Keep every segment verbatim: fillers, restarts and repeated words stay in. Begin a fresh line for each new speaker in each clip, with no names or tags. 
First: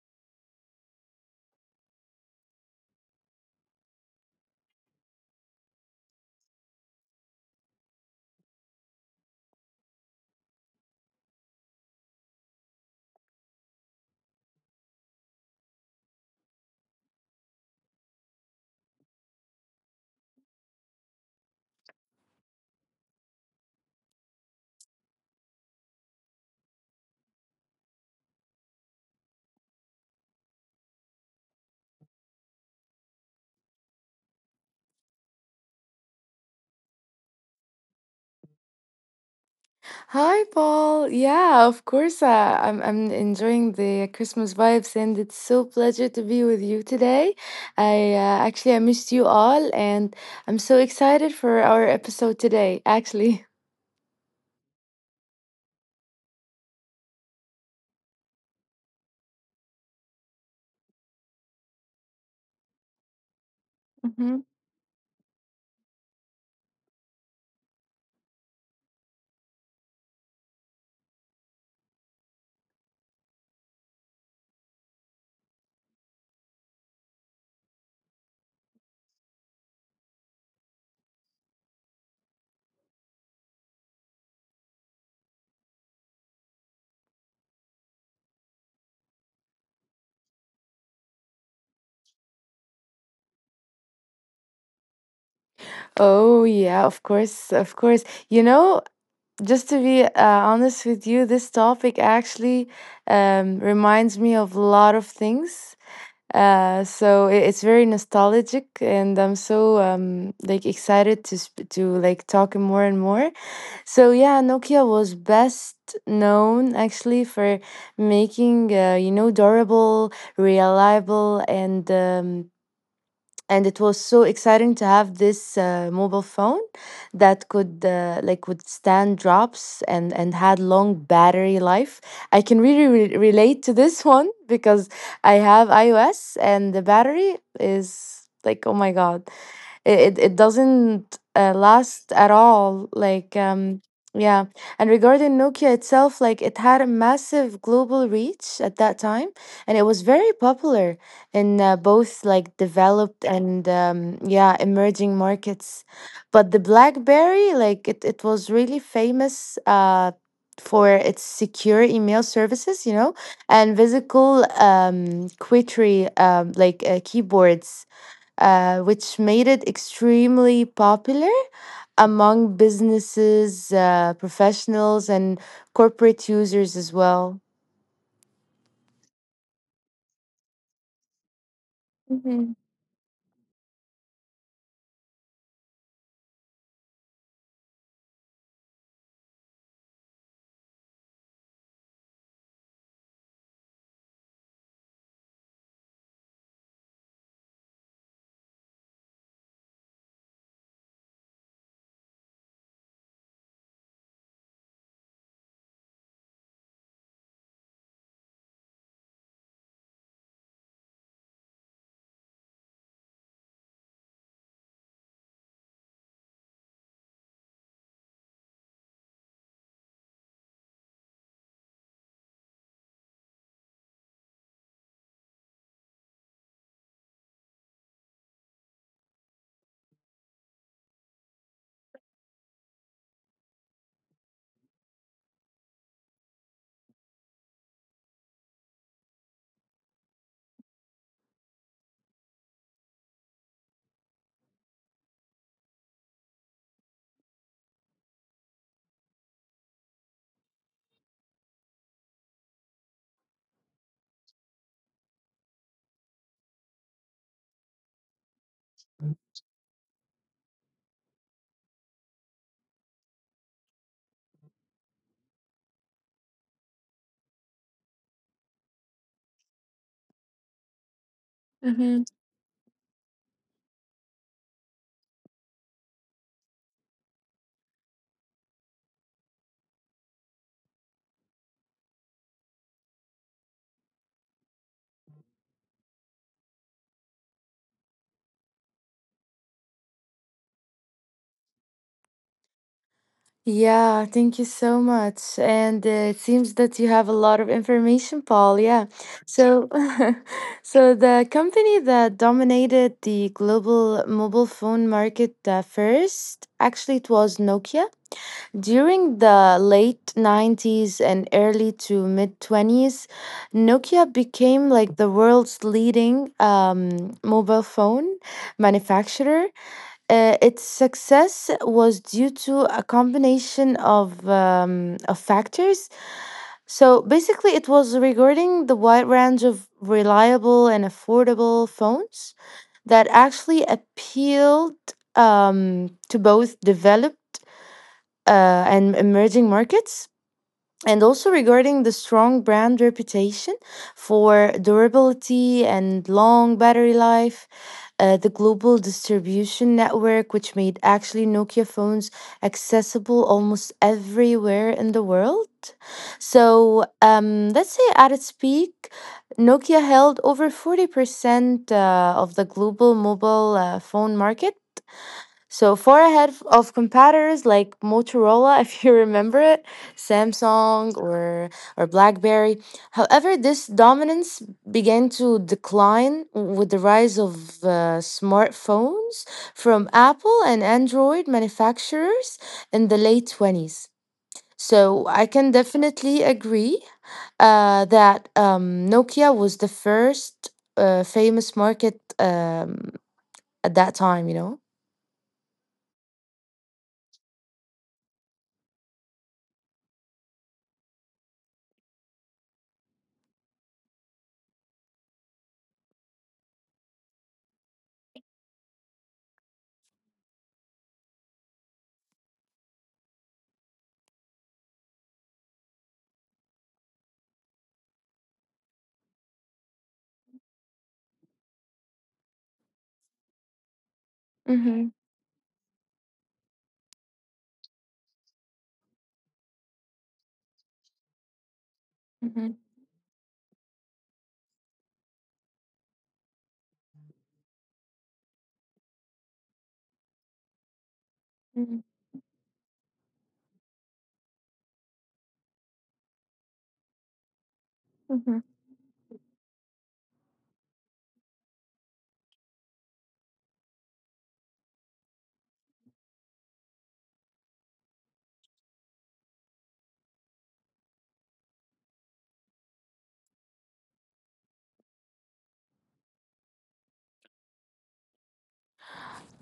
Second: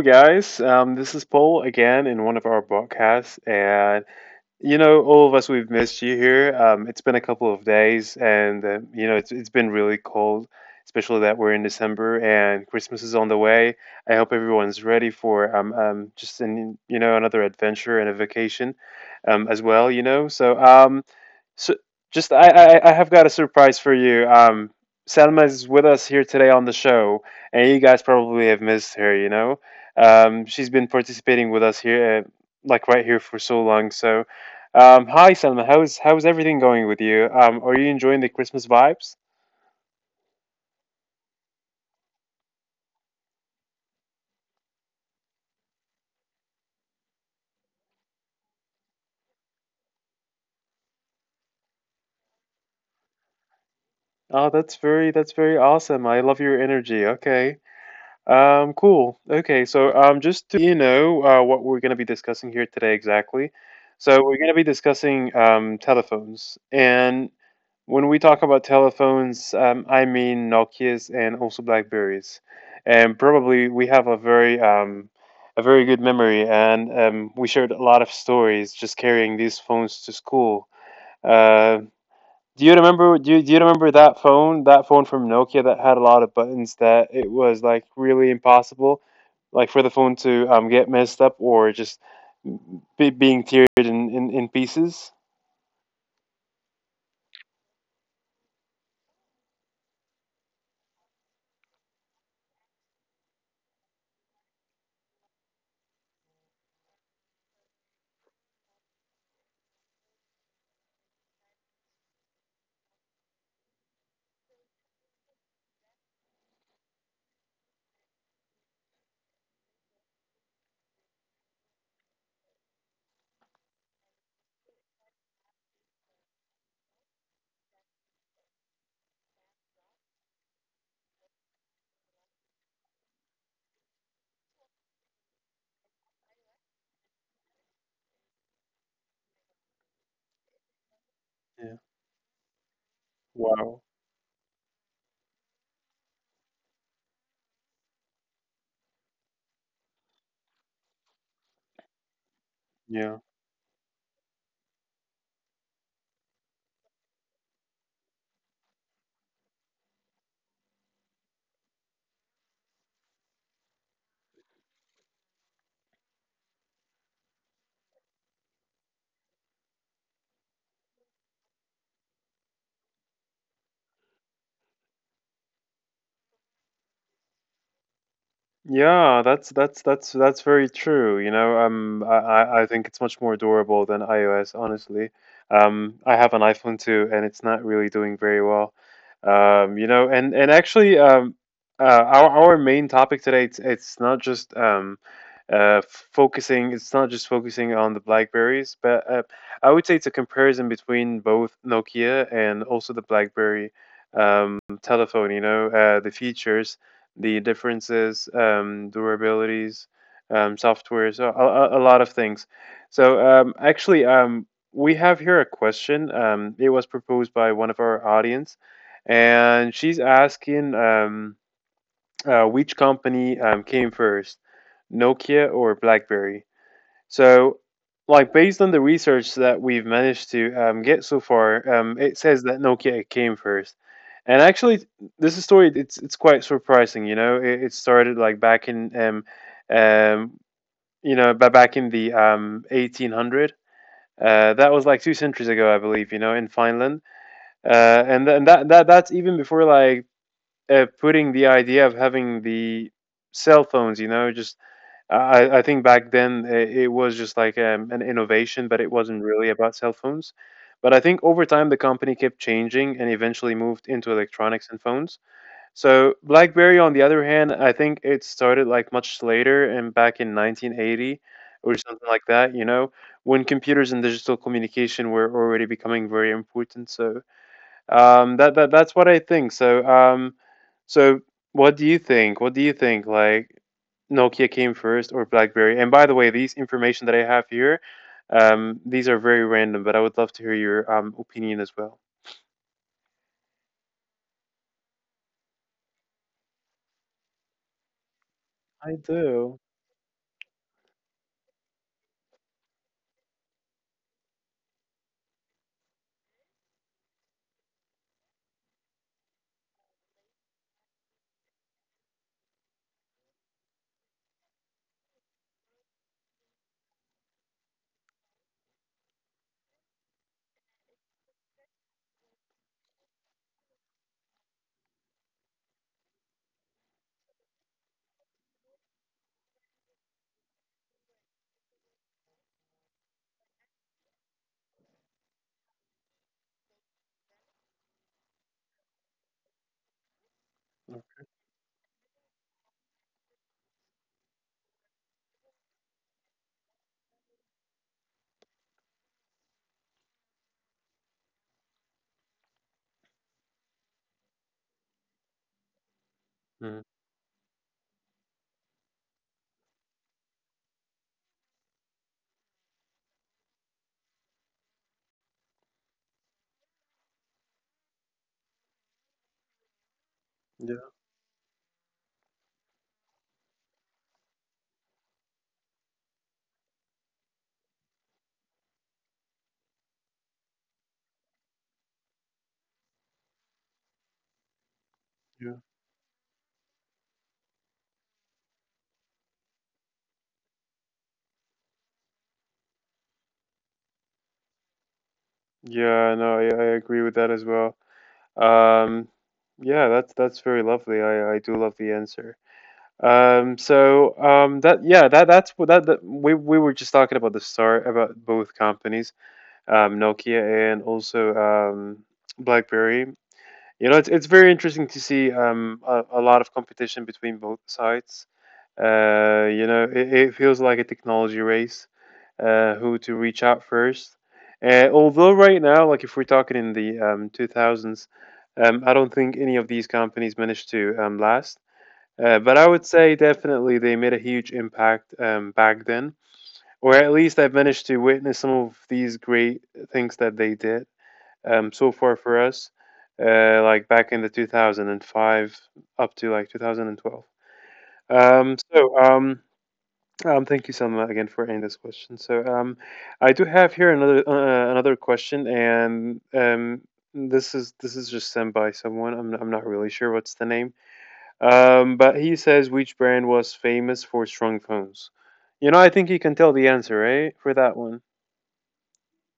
guys. Um, this is Paul again in one of our broadcasts. And, you know, all of us, we've missed you here. Um, it's been a couple of days, and, uh, you know, it's, it's been really cold, especially that we're in December and Christmas is on the way. I hope everyone's ready for um, um, just, an, you know, another adventure and a vacation um, as well, you know. So, um, so just I, I I have got a surprise for you. Um, Selma is with us here today on the show, and you guys probably have missed her. You know, um, She's been participating with us here, uh, like right here for so long. So, um, hi Selma, how's how's everything going with you? Um, are you enjoying the Christmas vibes?
Hi, Paul. Yeah, of course. Uh, I'm I'm enjoying the Christmas vibes, and it's so pleasure to be with you today. I uh, actually I missed you all, and I'm so excited for our episode today. Actually.
Oh, that's very that's very awesome. I love your energy. Okay. Um, cool. Okay, so um, just to you know uh, what we're going to be discussing here today exactly. So we're
Mhm.
going to be discussing um, telephones, and when we talk about telephones, um, I mean Nokia's and also Blackberries, and probably we have a very um, a very good memory, and um, we shared a lot of stories just carrying these phones to school. Uh, do you remember? Do you, do you remember that phone? That phone from Nokia that had a lot of buttons that it was like really impossible, like for the phone to um get messed up or just be, being teared in, in in pieces.
Oh, yeah, of course, of course. You know, just to be uh, honest with you, this topic actually um, reminds me of a lot of things. Uh, so i- it's very nostalgic, and I'm so um like excited to sp to like talk more and more. So yeah, Nokia was best known actually for making uh, you know, durable, reliable, and um, and it was so exciting to have this uh, mobile phone that could uh, like withstand drops and and had long battery life. I can really re- relate to this one because I have iOS and the battery is like, oh my god, it, it it doesn't uh,
Yeah.
last at all, like um
Wow.
yeah. And regarding Nokia itself, like it had a massive global reach at that time, and it was very popular in uh, both like developed
Yeah.
and um, yeah, emerging markets. But the BlackBerry, like it, it was really famous uh, for its secure email services, you know, and physical um, quittry um, like uh, keyboards, uh, which made it extremely popular among businesses, uh, professionals, and corporate users as well.
Yeah, that's that's that's that's very true. You know, um, I
Mm-hmm.
I I think it's much more adorable than iOS, honestly. Um, I have an iPhone too, and it's not really doing very well. Um, you know, and and actually, um, uh, our our main topic today, it's it's not just um, uh, focusing. It's not just focusing on the Blackberries, but uh, I would say it's a comparison between both Nokia and also the BlackBerry um telephone, you know uh the features, the differences, um, durabilities, um, softwares, a, a, a lot of things. So um, actually, um, we have here a question. Um, it was proposed by one of our audience, and she's asking um, uh, which company um, came first, Nokia or BlackBerry? So, like based on the research that we've managed to um, get so far, um, it says that Nokia came first. And actually, this story it's it's quite surprising. You know, it, it started like back in um, um, you know, ba- back in the um, eighteen hundreds. Uh, that was like two centuries ago, I believe. You know, in Finland, uh, and th- and that that that's even before like uh, putting the idea of having the cell phones, you know, just I, I think back then uh, it was just like um, an innovation, but it wasn't really about cell phones. But I think over time the company kept changing and eventually moved into electronics and phones. So BlackBerry, on the other hand, I think it started like much later and back in nineteen eighty or
Mm-hmm.
something like that. You know, when computers and digital communication were already becoming very important. So um, that that that's what I think. So, um, so what do you think? What do you think? Like Nokia came first or BlackBerry? And by the way, these information that I have here, um, these are very random, but I would love to hear your um opinion as well.
Yeah, thank you so much. And uh, it seems that you have a lot of information, Paul. Yeah.
I do.
So, so the company that dominated the global mobile phone market uh, first, actually, it was Nokia. During the late nineties and early to mid twenties, Nokia became like the world's leading um, mobile phone manufacturer. Uh, its success was due to a combination of, um, of factors. So basically, it was regarding the wide range of reliable and affordable phones that actually appealed um, to both developed uh, and emerging markets. And also regarding the strong brand reputation for durability and long battery life, uh, the global distribution network, which made actually Nokia phones accessible almost everywhere in the world. So
Mm.
um, let's say at its peak, Nokia held over forty percent uh, of the global mobile uh, phone market, so far ahead f- of competitors like Motorola, if you remember it, Samsung
Yeah,
or or BlackBerry. However, this dominance began to decline with the rise of uh, smartphones from Apple and Android manufacturers in the late twenties. So I can
yeah,
definitely agree uh, that um, Nokia was the first uh, famous market. Um, at that time, you know?
yeah. No, I, I agree with that as well. Um, yeah, that's that's very lovely. I I do love the answer. Um, so um, that yeah, that that's what that, that we we were just talking about the start about both companies. um, Nokia, and also um, BlackBerry. You know, it's, it's very interesting to see um, a, a lot of competition between both sides. Uh, you know, it, it feels like a technology race, uh, who to reach out first.
Mm-hmm.
Uh, although right now, like if we're talking in the um, two thousands, um, I don't think any of these companies managed to um, last. Uh,
Mm-hmm.
but I would say definitely they made a huge impact um, back then, or at least I've managed to witness some of these great things that they did um, so far for us, uh, like back in the two thousand five up to like two thousand twelve. Um, so um, um, Thank you, Selma, again for ending this question. So um, I do have here another uh, another question, and um, this is this is just sent by someone. I'm I'm not really sure what's the name. Um, but he says which brand was famous for strong phones. You know, I think you can tell the answer, right, for that one.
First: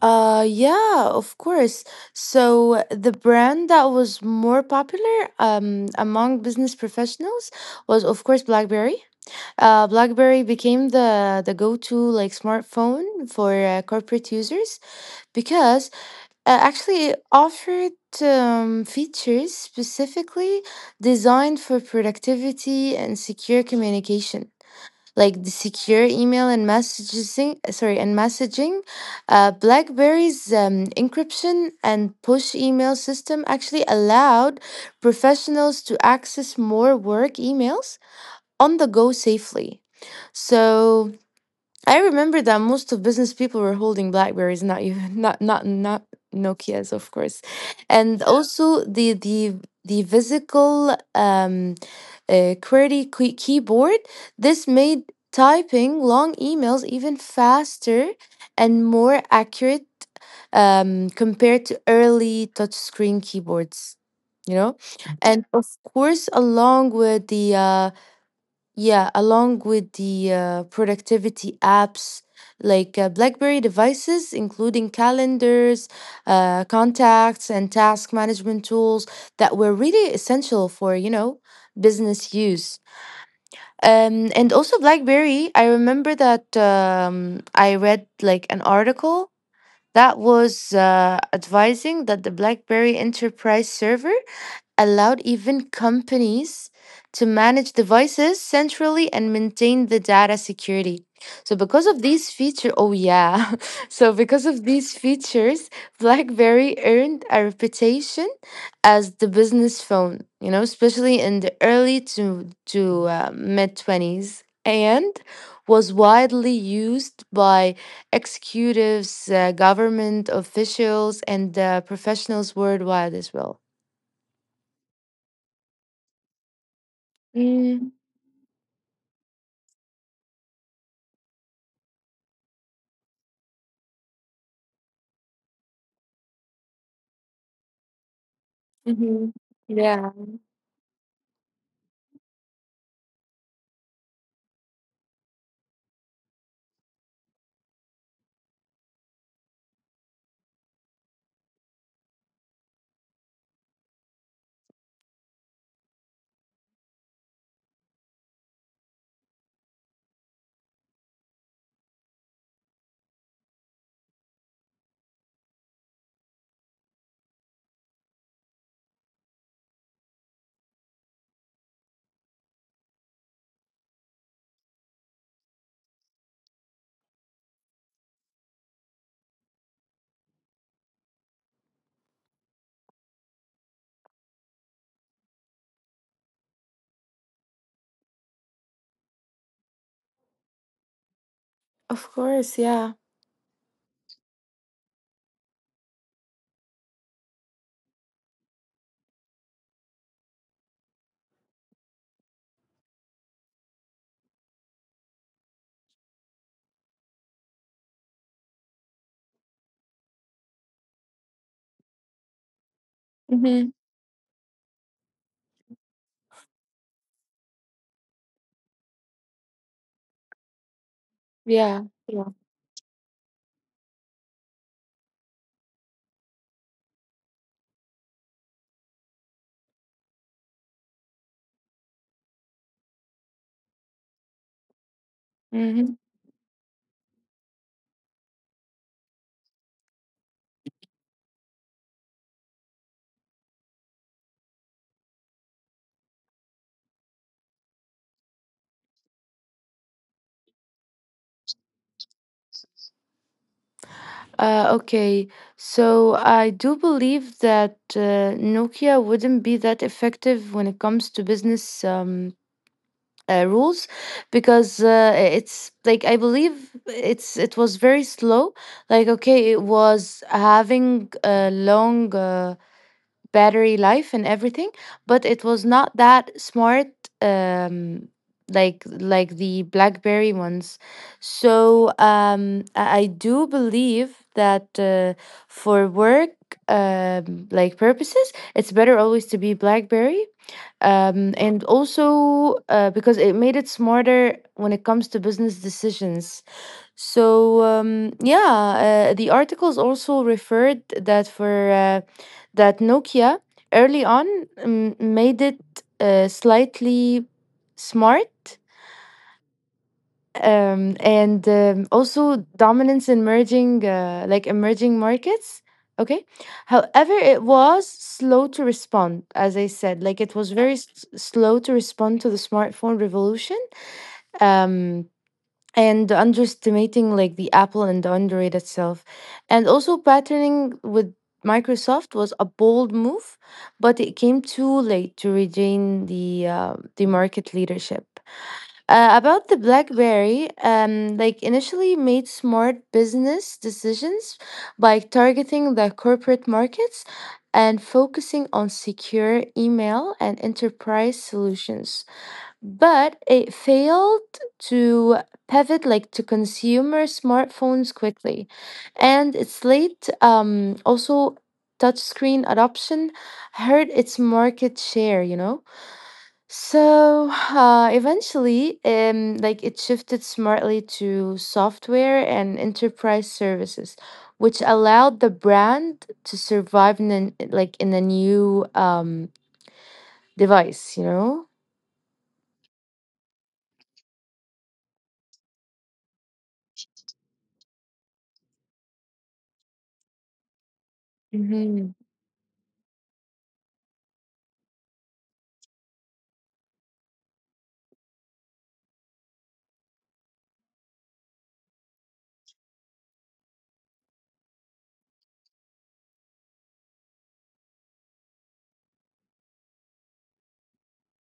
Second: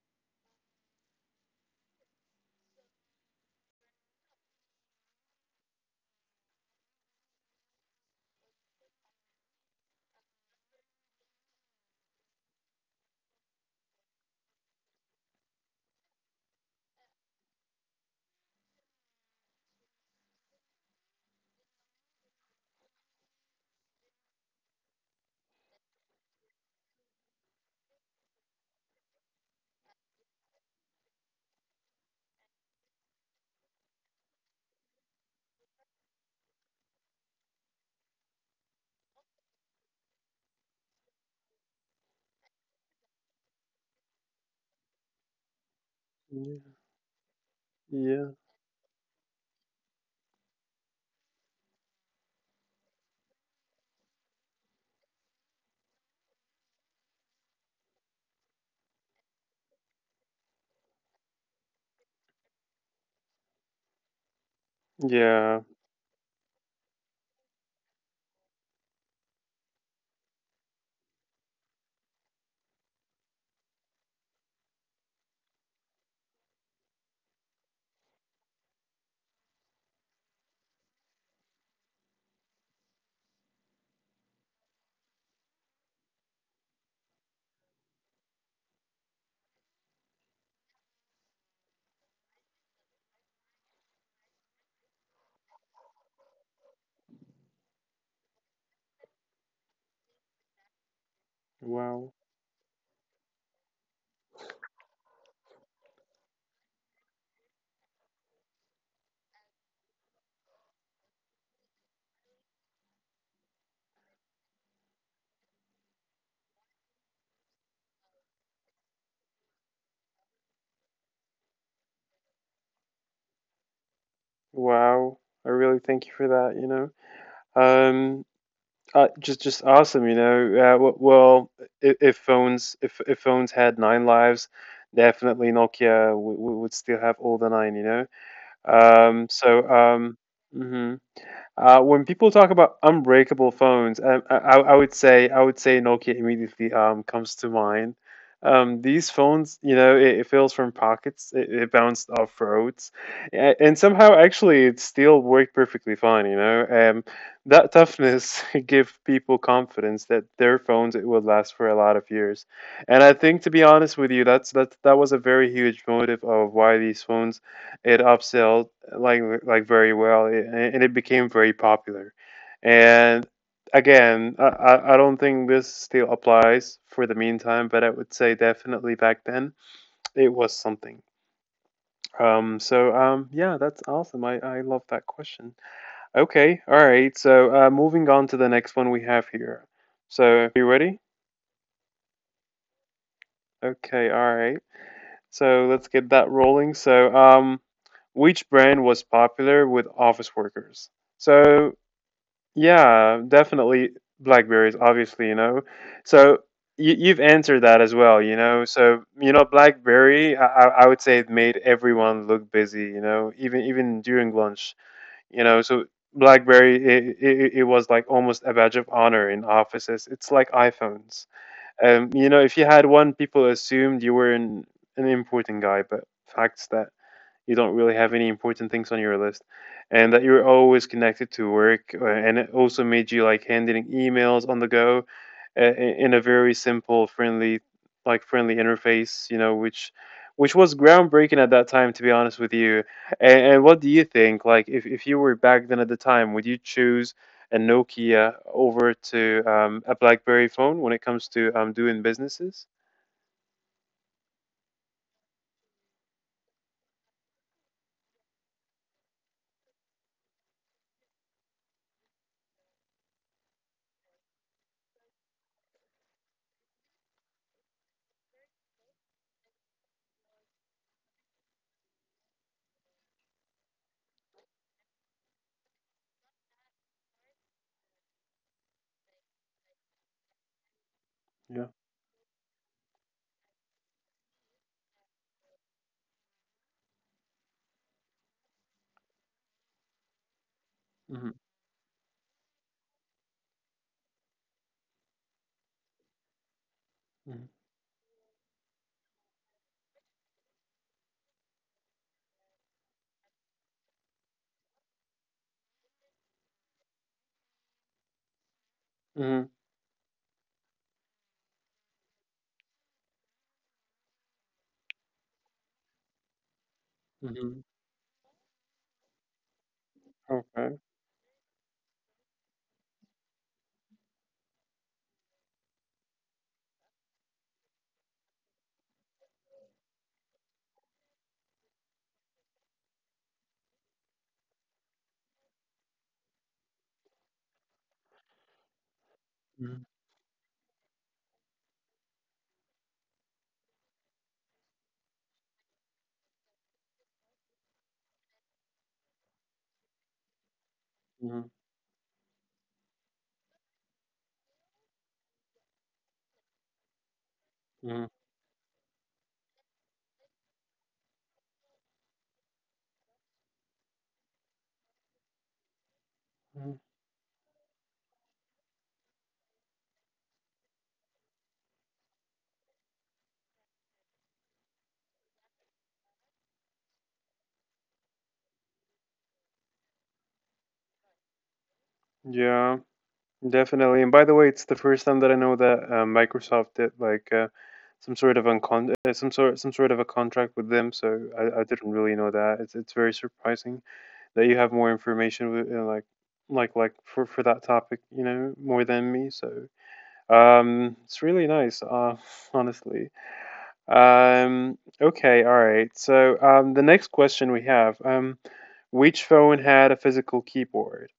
Uh, yeah, of course. So the brand that was more popular um among business professionals was, of course, BlackBerry. Uh BlackBerry became the the go-to like smartphone for uh, corporate users because uh, actually it offered um, features specifically designed for productivity and secure communication, like the secure email and messaging, uh, sorry and messaging. uh, BlackBerry's um, encryption and push email system actually allowed professionals to access more work emails on the go safely. So I remember that most of business people were holding Blackberries, not you, not not not
Yeah.
Nokia's, of course, and Yeah.
Yeah.
Also the the the physical um, uh, QWERTY key- keyboard. This made typing long emails even faster and more accurate um, compared to early touchscreen keyboards. You know, and
Yeah.
of course, along with the uh, yeah, along with the uh, productivity apps, like uh, BlackBerry devices, including calendars, uh, contacts, and task management tools that were really essential for, you know, business use. Um, and also BlackBerry, I remember that um, I read like an article that was uh, advising that the BlackBerry Enterprise server allowed even companies to manage devices centrally and maintain the data security. So, because of
Wow.
these features, oh yeah, so because of these features, BlackBerry earned a reputation as the business phone, you know, especially in the early to, to uh, mid twenties, and was widely used by executives, uh, government officials, and uh, professionals worldwide as well.
Wow, I really thank you for that. You know, um, uh, just just awesome. You know, uh, w- well, if, if phones if if phones had nine lives, definitely Nokia w- w- would still have all the nine. You know, um,
Hmm.
so
Yeah,
um, mhm. Uh, when people talk about unbreakable phones, um, I, I I would say I would say Nokia immediately um, comes to mind. Um, these phones, you know, it, it fails from pockets, it, it bounced off roads, a- and somehow actually it still worked perfectly fine. You know, um, that toughness gave people confidence that their phones it would last for a lot of years, and I think to be honest with you, that's that that was a very huge motive of why these phones it upsell like like very well, a- and it became very popular. And again, I I I don't think this still applies for the meantime, but I would say definitely back then it was something. Um, so um, yeah, that's awesome. I I love that question. Okay, all right. So uh, moving on to the next one we have here. So you ready?
of course. Yeah.
Okay, all right. So let's get that rolling. So um, which brand was popular with office workers? So yeah, definitely blackberries, obviously, you know. So you, you've answered that as well, you know. So you know, BlackBerry, I, I I would say it made everyone look busy, you know, even
Mm-hmm.
even during lunch, you know. So BlackBerry, it, it, it was like almost a badge of honor in offices. It's like iPhones.
Yeah.
Um, you
Yeah.
know, if you had one, people assumed you were an an important guy, but facts that you don't really have any important things on your list and that you're always connected to work, uh, and it also made you like handling emails on the go, uh,
Mm-hmm.
in a very simple, friendly, like friendly interface, you know, which which was groundbreaking at that time, to be honest with you. And, and what do you think? Like, if, if you were back then at the time, would you choose a Nokia over to um, a BlackBerry phone when it comes to um, doing businesses?
Uh, okay. So I do believe that uh, Nokia wouldn't be that effective when it comes to business um, uh, rules, because uh, it's like I believe it's it was very slow. Like, okay, it was having a long. Uh, battery life and everything, but it was not that smart, um like like the BlackBerry ones.
Yeah.
So um i I do believe that uh, for work um like purposes, it's better always to be BlackBerry,
Mm-hmm.
um, and also uh, because it made it smarter when it comes to business decisions. So um, yeah, uh, the articles also referred that for uh, that Nokia early on um, made it uh, slightly smart,
Mm-hmm.
um, and um, also dominance in merging uh, like emerging markets. Okay, however, it
Mm-hmm.
was slow to respond as I said, like it was very
Okay.
s- slow to respond to the smartphone revolution, um, and underestimating like the Apple and the Android itself. And also patterning with Microsoft was a bold move, but it came too late to regain the uh, the market leadership. uh, about the BlackBerry, um, like initially made smart business decisions by targeting the corporate markets and focusing on secure email and enterprise
Mm-hmm.
solutions. But it failed to pivot like to consumer smartphones quickly, and its late um, also touchscreen adoption hurt its market share. You know.
Mhm.
So uh, eventually, um, like it shifted smartly to software and enterprise services, which allowed the brand to survive in an, like in a new um, device. You know.
Yeah, definitely. And by the way, it's the first time that I know that uh, Microsoft did like uh, some sort of uncon uh, some sort some sort of a contract with them. So I, I didn't
Mm-hmm.
really know that. It's it's very surprising that you have more information with, uh, like like like for for that topic, you know, more than me. So um, it's really nice, uh, honestly. Um, okay, all right. So um, the next question we have, um, which phone had a physical keyboard?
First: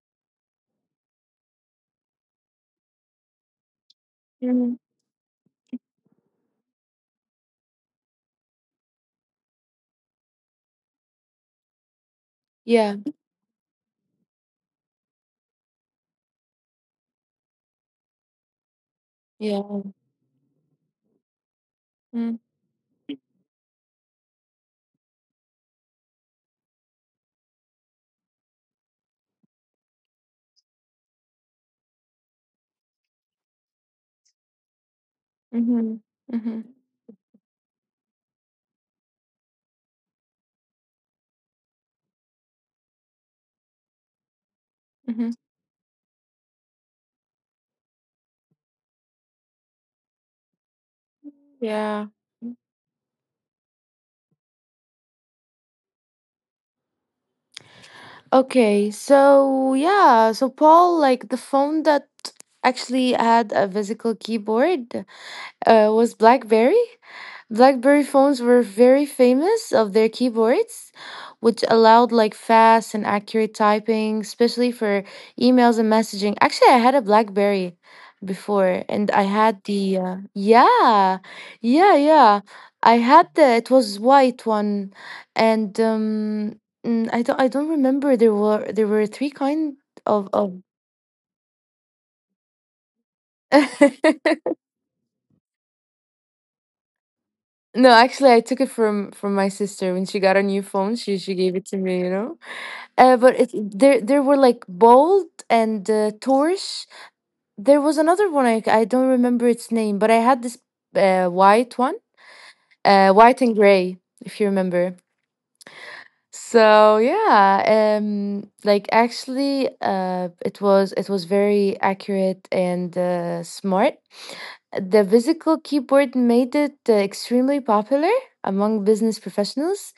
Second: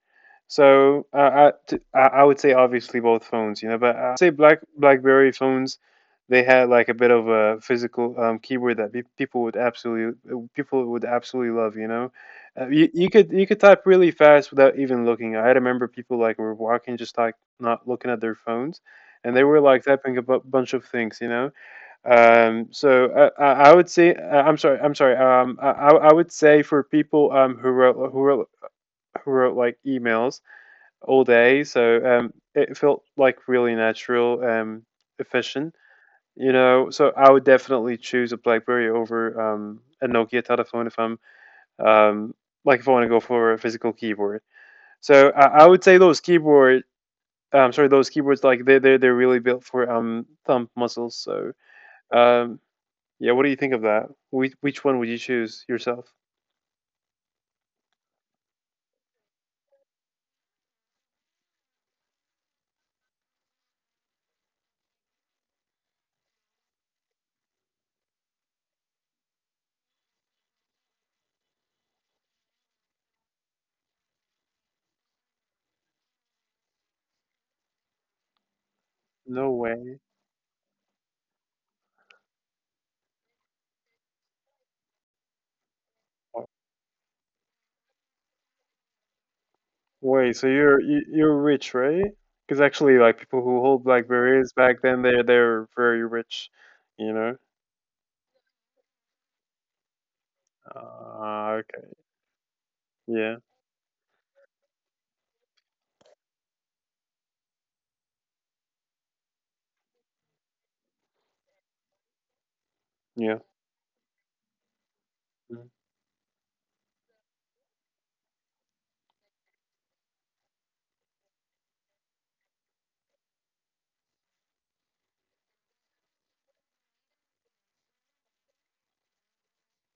So uh, I I would say obviously both phones, you know, but I'd say Black
Hmm.
BlackBerry phones, they had like a bit of a physical um, keyboard that pe- people would absolutely people would absolutely love, you know. Uh, you,
Yeah.
you could you could type really fast without even looking. I remember people like were walking just like not looking at their phones, and they were
Yeah.
like typing a bu- bunch of things, you know.
Mm-hmm.
Um, so uh, I, I would say, uh, I'm sorry, I'm sorry. Um, I, I I would say for people um who wrote who wrote who wrote like emails all day. So um, it felt like really natural, um, efficient.
Mm-hmm.
You know, so I would definitely choose a BlackBerry over um, a Nokia telephone if I'm um, like if I want to go for a physical keyboard. So
Mm-hmm.
I, I would say those keyboard, um, sorry, those keyboards, like they they they're really built for um thumb muscles. So
Yeah.
um, yeah, what do you think of that? Which which one would you choose yourself?
Okay, so yeah, so Paul, like the phone that actually had a physical keyboard, uh, was BlackBerry. BlackBerry phones were very famous of their keyboards, which allowed like fast and accurate typing, especially for emails and messaging. Actually, I had a BlackBerry before, and I
No
had the
way.
uh, yeah, yeah, yeah. I had the it was white one, and um, mm, I don't I don't remember, there were there were three kind of
Wait, so
of.
you're you, you're rich, right? Because actually, like people who hold blackberries back then, they're they're very rich, you know.
No, actually, I took it from from my sister when she got a new phone. She she gave
Uh,
it to
okay.
me, you know. Uh,
Yeah.
but it, there there were like Bold and uh, Taurus. There was another one, I I don't remember its name, but I had this uh, white one, uh,
Yeah.
white and gray, if you remember.
Mm,
So yeah, um, like actually, uh, it was it was very accurate and uh, smart. The physical keyboard made it uh, extremely popular among business professionals,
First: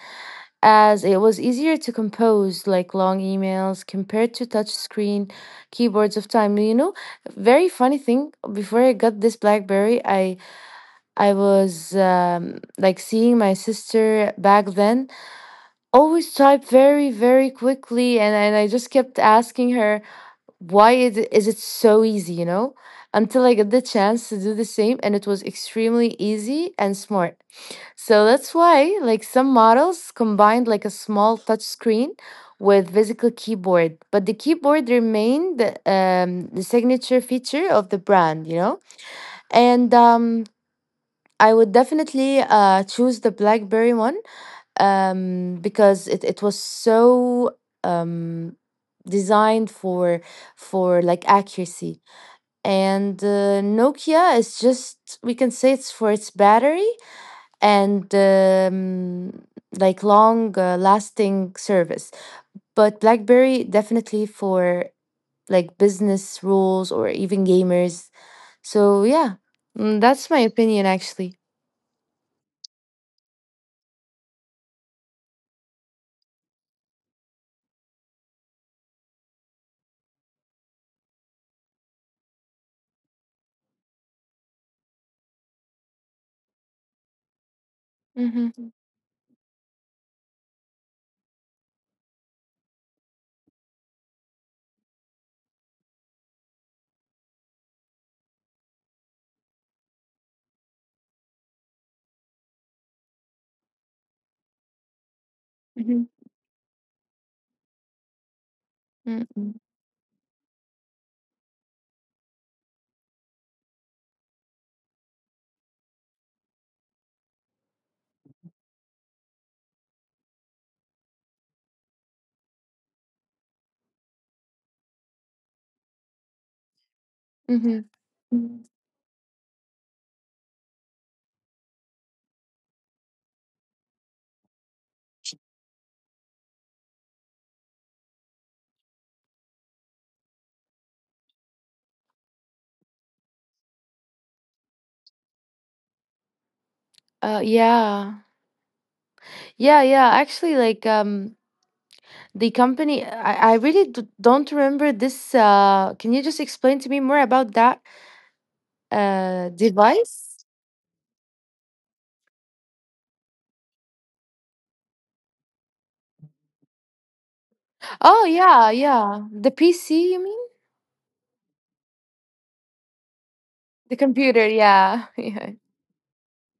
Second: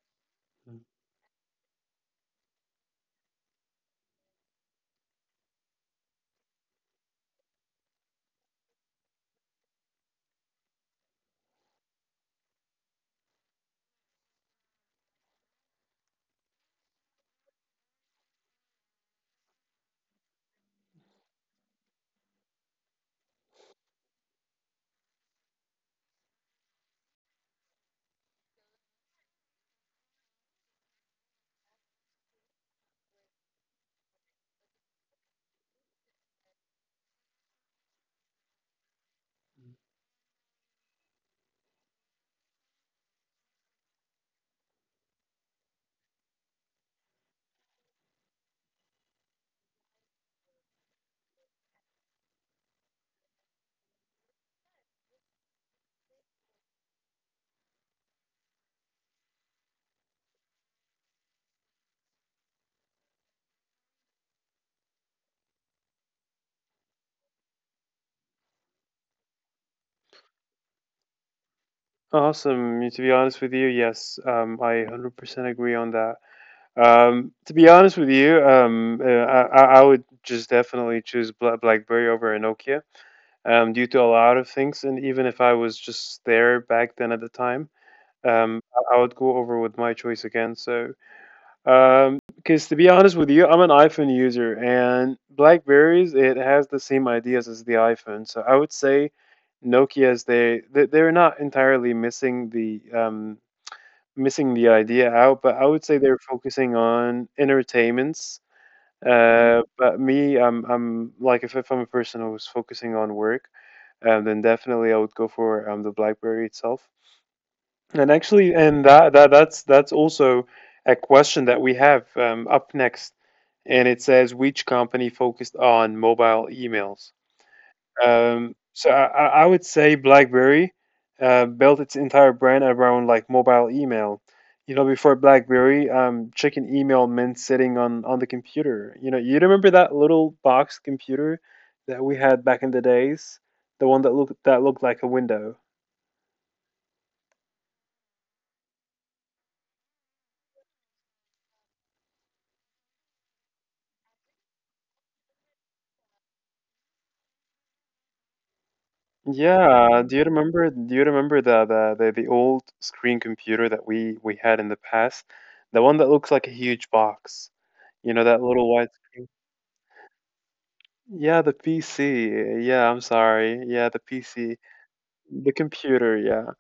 mm,
as it was easier to compose like long emails compared to touchscreen keyboards of time. You know, very funny thing, before I got this BlackBerry, I I was um, like seeing my sister back then always type very very quickly, and, and I just kept asking her, why is it, is it so easy, you know? Until I got the chance to do the same, and it was extremely easy and smart. So that's why like some models combined like a small touch screen with physical keyboard, but the keyboard remained um, the signature feature of the brand, you know.
mm.
And um, I would definitely uh, choose the BlackBerry one, um, because it, it was so um, designed for for like accuracy. And uh, Nokia is just, we can say it's for its battery and um, like long uh, lasting service. But BlackBerry definitely for like business rules or even gamers. So yeah, mm, that's my opinion actually.
Awesome. To be honest with you, yes, um, I one hundred percent agree on that. Um, to be honest with you, um, uh, I, I I would just definitely choose Bla- BlackBerry over a Nokia, um, due to a lot of things. And even if I was just there back then at the time, um,
Mm-hmm.
I, I would go over with my choice again. So Um, because to be honest with you, I'm an iPhone user, and Blackberries it has the same ideas as the iPhone. So I would say Nokia's they they- they're not entirely missing the um missing the idea out, but I would say
Mm-hmm.
they're focusing on entertainments.
Mm-hmm.
Uh, but me, I'm I'm like if, if I'm a person who's focusing on work, um, then definitely I would go for um the BlackBerry itself. And actually, and that that that's that's also a question that we have um, up next and it says which company focused on mobile emails.
Mm-hmm.
Um, so I, I would say BlackBerry uh, built its entire brand around like mobile email. You know, before BlackBerry, um, checking email meant sitting on on the computer. You know, you remember that little box computer that we had back in the days, the one that looked that looked like a window.
Uh, yeah. Yeah, yeah. Actually, like um the company, I, I really d- don't remember this. Uh can you just explain to me more about that uh
Yeah, do you
device?
remember do you remember the the, the, the old screen computer that we, we had in the past? The one that looks like a huge box. You know
Oh,
that
yeah,
little white
yeah.
screen?
The P C, you mean?
Yeah, the P C. Yeah, I'm sorry. Yeah,
The
the
computer,
P C.
yeah.
The
Yeah.
computer, yeah.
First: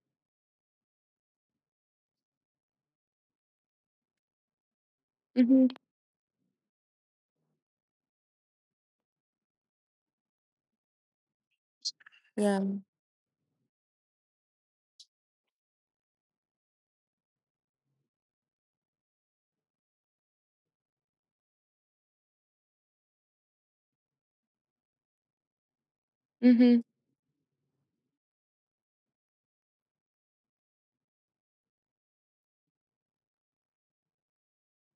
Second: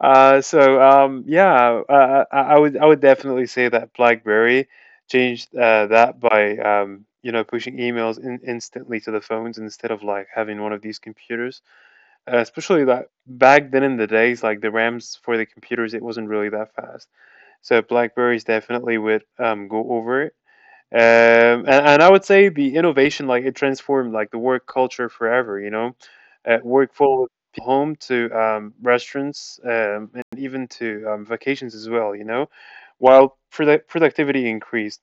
Uh, so um, yeah, uh, I, I would I would definitely say that BlackBerry changed
Mm-hmm.
uh, that by um, you know pushing emails in, instantly to the phones instead of like having one of these computers. Uh,
Yeah.
especially that back then in the days, like the RAMs for the computers, it wasn't really that fast. So Blackberries definitely would um, go over it. Um, and, and I would say the innovation, like it transformed like the work culture forever, you know, uh,
Mm-hmm.
work full of home to um, restaurants um, and even to um, vacations as well, you know, while product productivity increased,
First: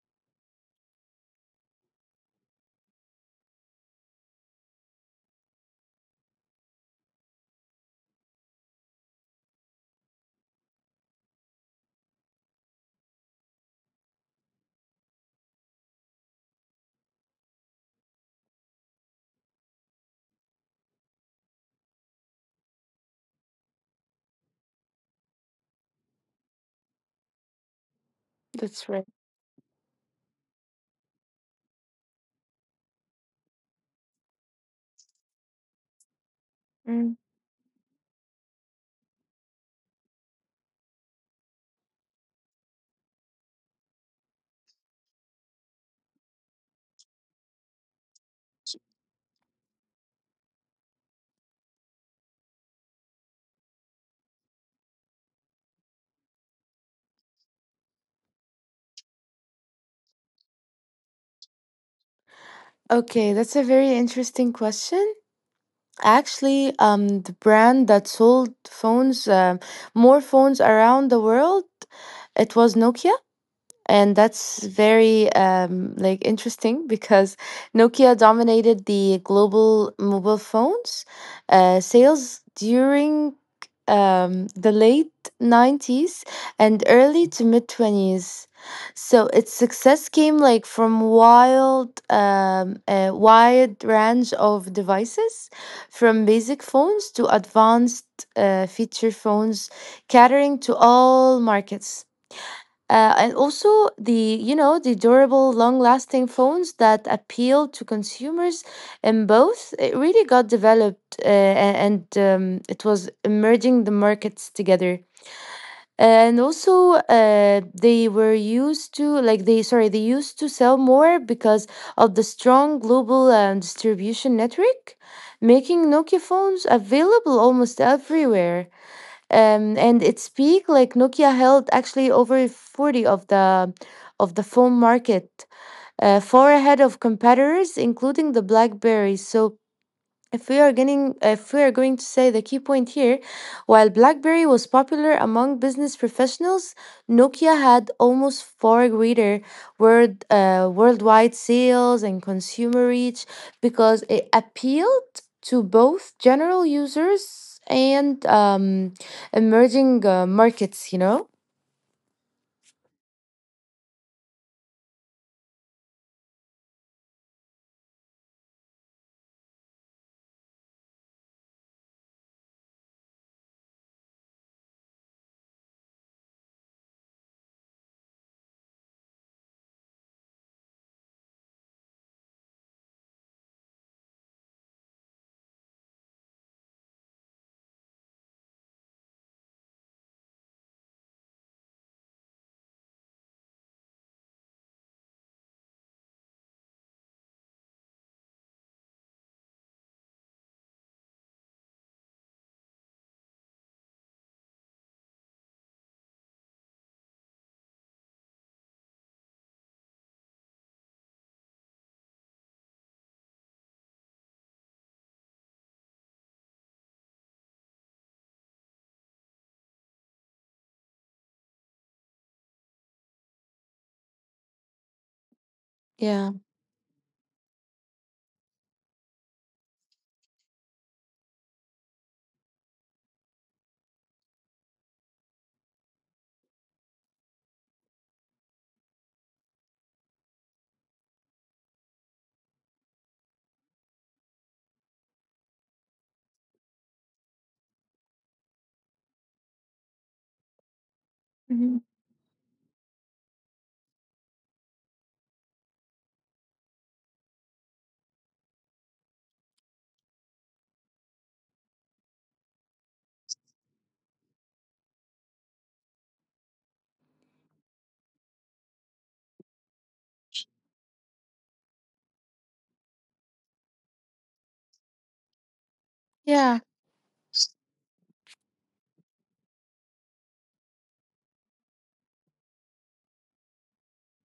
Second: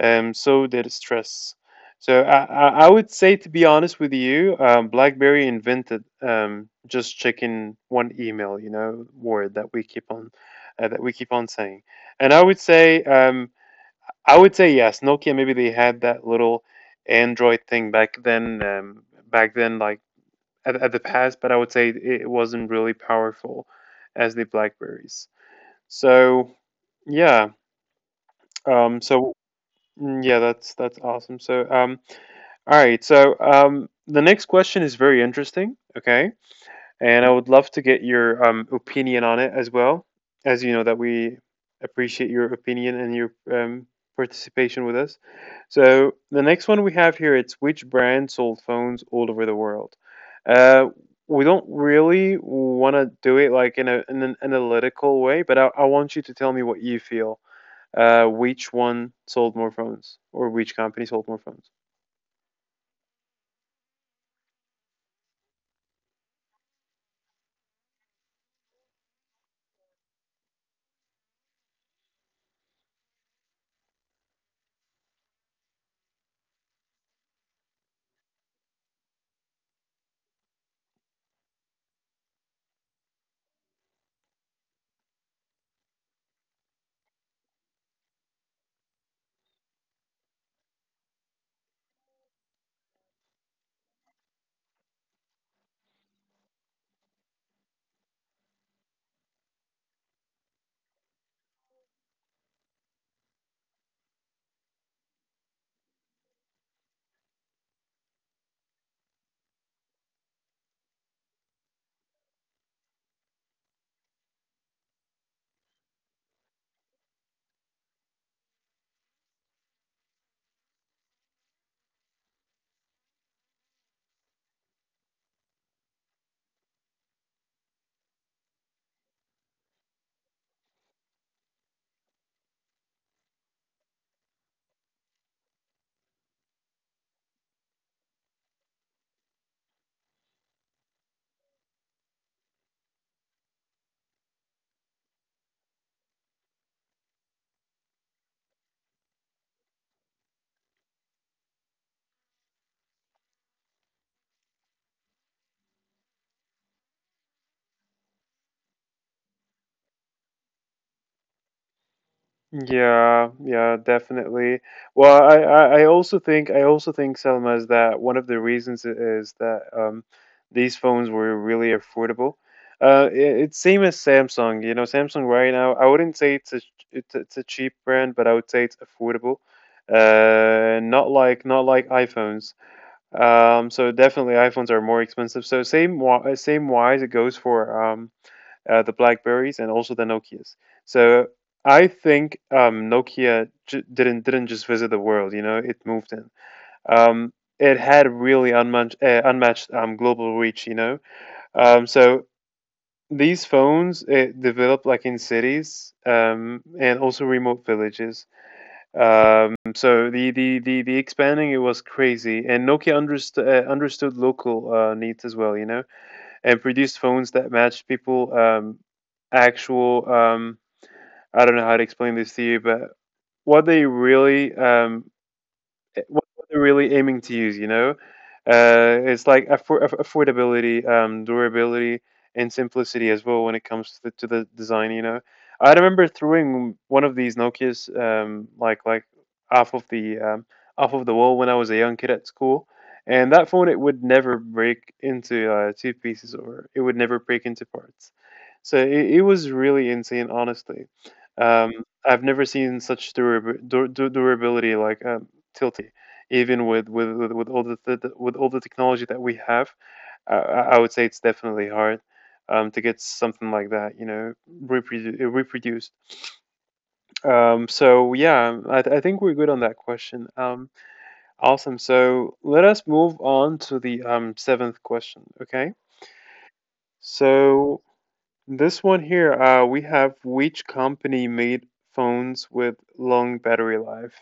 um, so did stress. So I, I I would say, to be honest with you, um, BlackBerry invented um, just checking one email, you know, word that we keep on uh, that we keep on saying. And I would say. Um, I would say yes. Nokia maybe they had that little Android thing back then, um, back then like at, at the past, but I would say it wasn't really powerful as the Blackberries. So yeah,
That's
um,
right.
so mm, yeah, that's that's awesome. So um, all right, so um, the next question is very interesting. Okay,
Mm.
and I would love to get your um, opinion on it as well. As you know that we appreciate your opinion and your um, participation with us. So the next one we have here it's which brand sold phones all over the world. Uh, we don't really want to do it like in, a, in an analytical way, but I, I want you to tell me what you feel. Uh, which one sold more phones, or which company sold more phones?
Okay, that's a very interesting question. Actually, um the brand that sold phones um more phones around the world, it was Nokia. And that's very um, like interesting because Nokia dominated the global mobile phones uh, sales during um, the late nineties and early to mid twenties. So its success came like from wild, um, a wide range of devices, from basic phones to advanced uh, feature phones, catering to all markets. Uh, and also the, you know, the durable long lasting phones that appeal to consumers in both, it really got developed uh, a- and um, it was merging the markets together. And also uh, they were used to like they sorry they used to sell more because of the strong global um, distribution network, making Nokia phones available almost everywhere. um, and its peak, like Nokia held actually over forty of the of the phone market, uh, far ahead of competitors, including the BlackBerry. So if we are getting, if we are going to say the key point here, while BlackBerry was popular among business professionals, Nokia had almost far greater world, uh, worldwide sales and consumer reach because it appealed to both general users and um, emerging uh, markets. You know?
Yeah, yeah, definitely. Well, I, I, I also think I also think Selma is that one of the reasons i- is that um, these phones were really affordable. Uh, it, it's same as Samsung. You know, Samsung right now, I wouldn't say it's a ch- it's a, it's a cheap brand, but I would say it's affordable. Uh, not like not like iPhones. Um, so definitely iPhones are more expensive. So same wi- uh, same wise it goes for um uh, the Blackberries, and also the Nokias. So I think um, Nokia j- didn't didn't just visit the world. You know, it moved in. Um, it had really unmatched uh, unmatched um, global reach. You know, um, so these phones it developed like in cities um, and also remote villages. Um, so the, the, the, the expanding it was crazy, and Nokia underst- uh, understood local uh, needs as well. You know, and produce phones that match people um, actual um, I don't know how to explain this to you but what they really um, it- what
Yeah.
they're really aiming to use. You know, uh, it's like affor- aff- affordability, um, durability, and simplicity as well when it comes to the, to the design. You know, I remember throwing one of these Nokia's um, like like off of the um, off of the wall when I was a young kid at school. And that phone, it would never break into uh, two pieces, or it would never break into parts. So it, it was really insane, honestly. Um,
Mhm.
I've never seen such durab- dur- dur- durability like uh, tilting. Even with with with, with all the, the with all the technology that we have, I, I would say it's definitely hard um, to get something like that, you know, reprodu- uh, reproduced. Um, so yeah, I, th- I think we're good on that question. Um, awesome. So let us move on to the um, seventh question. Okay.
Yeah.
So this one here, uh, we have which company made phones with long battery life?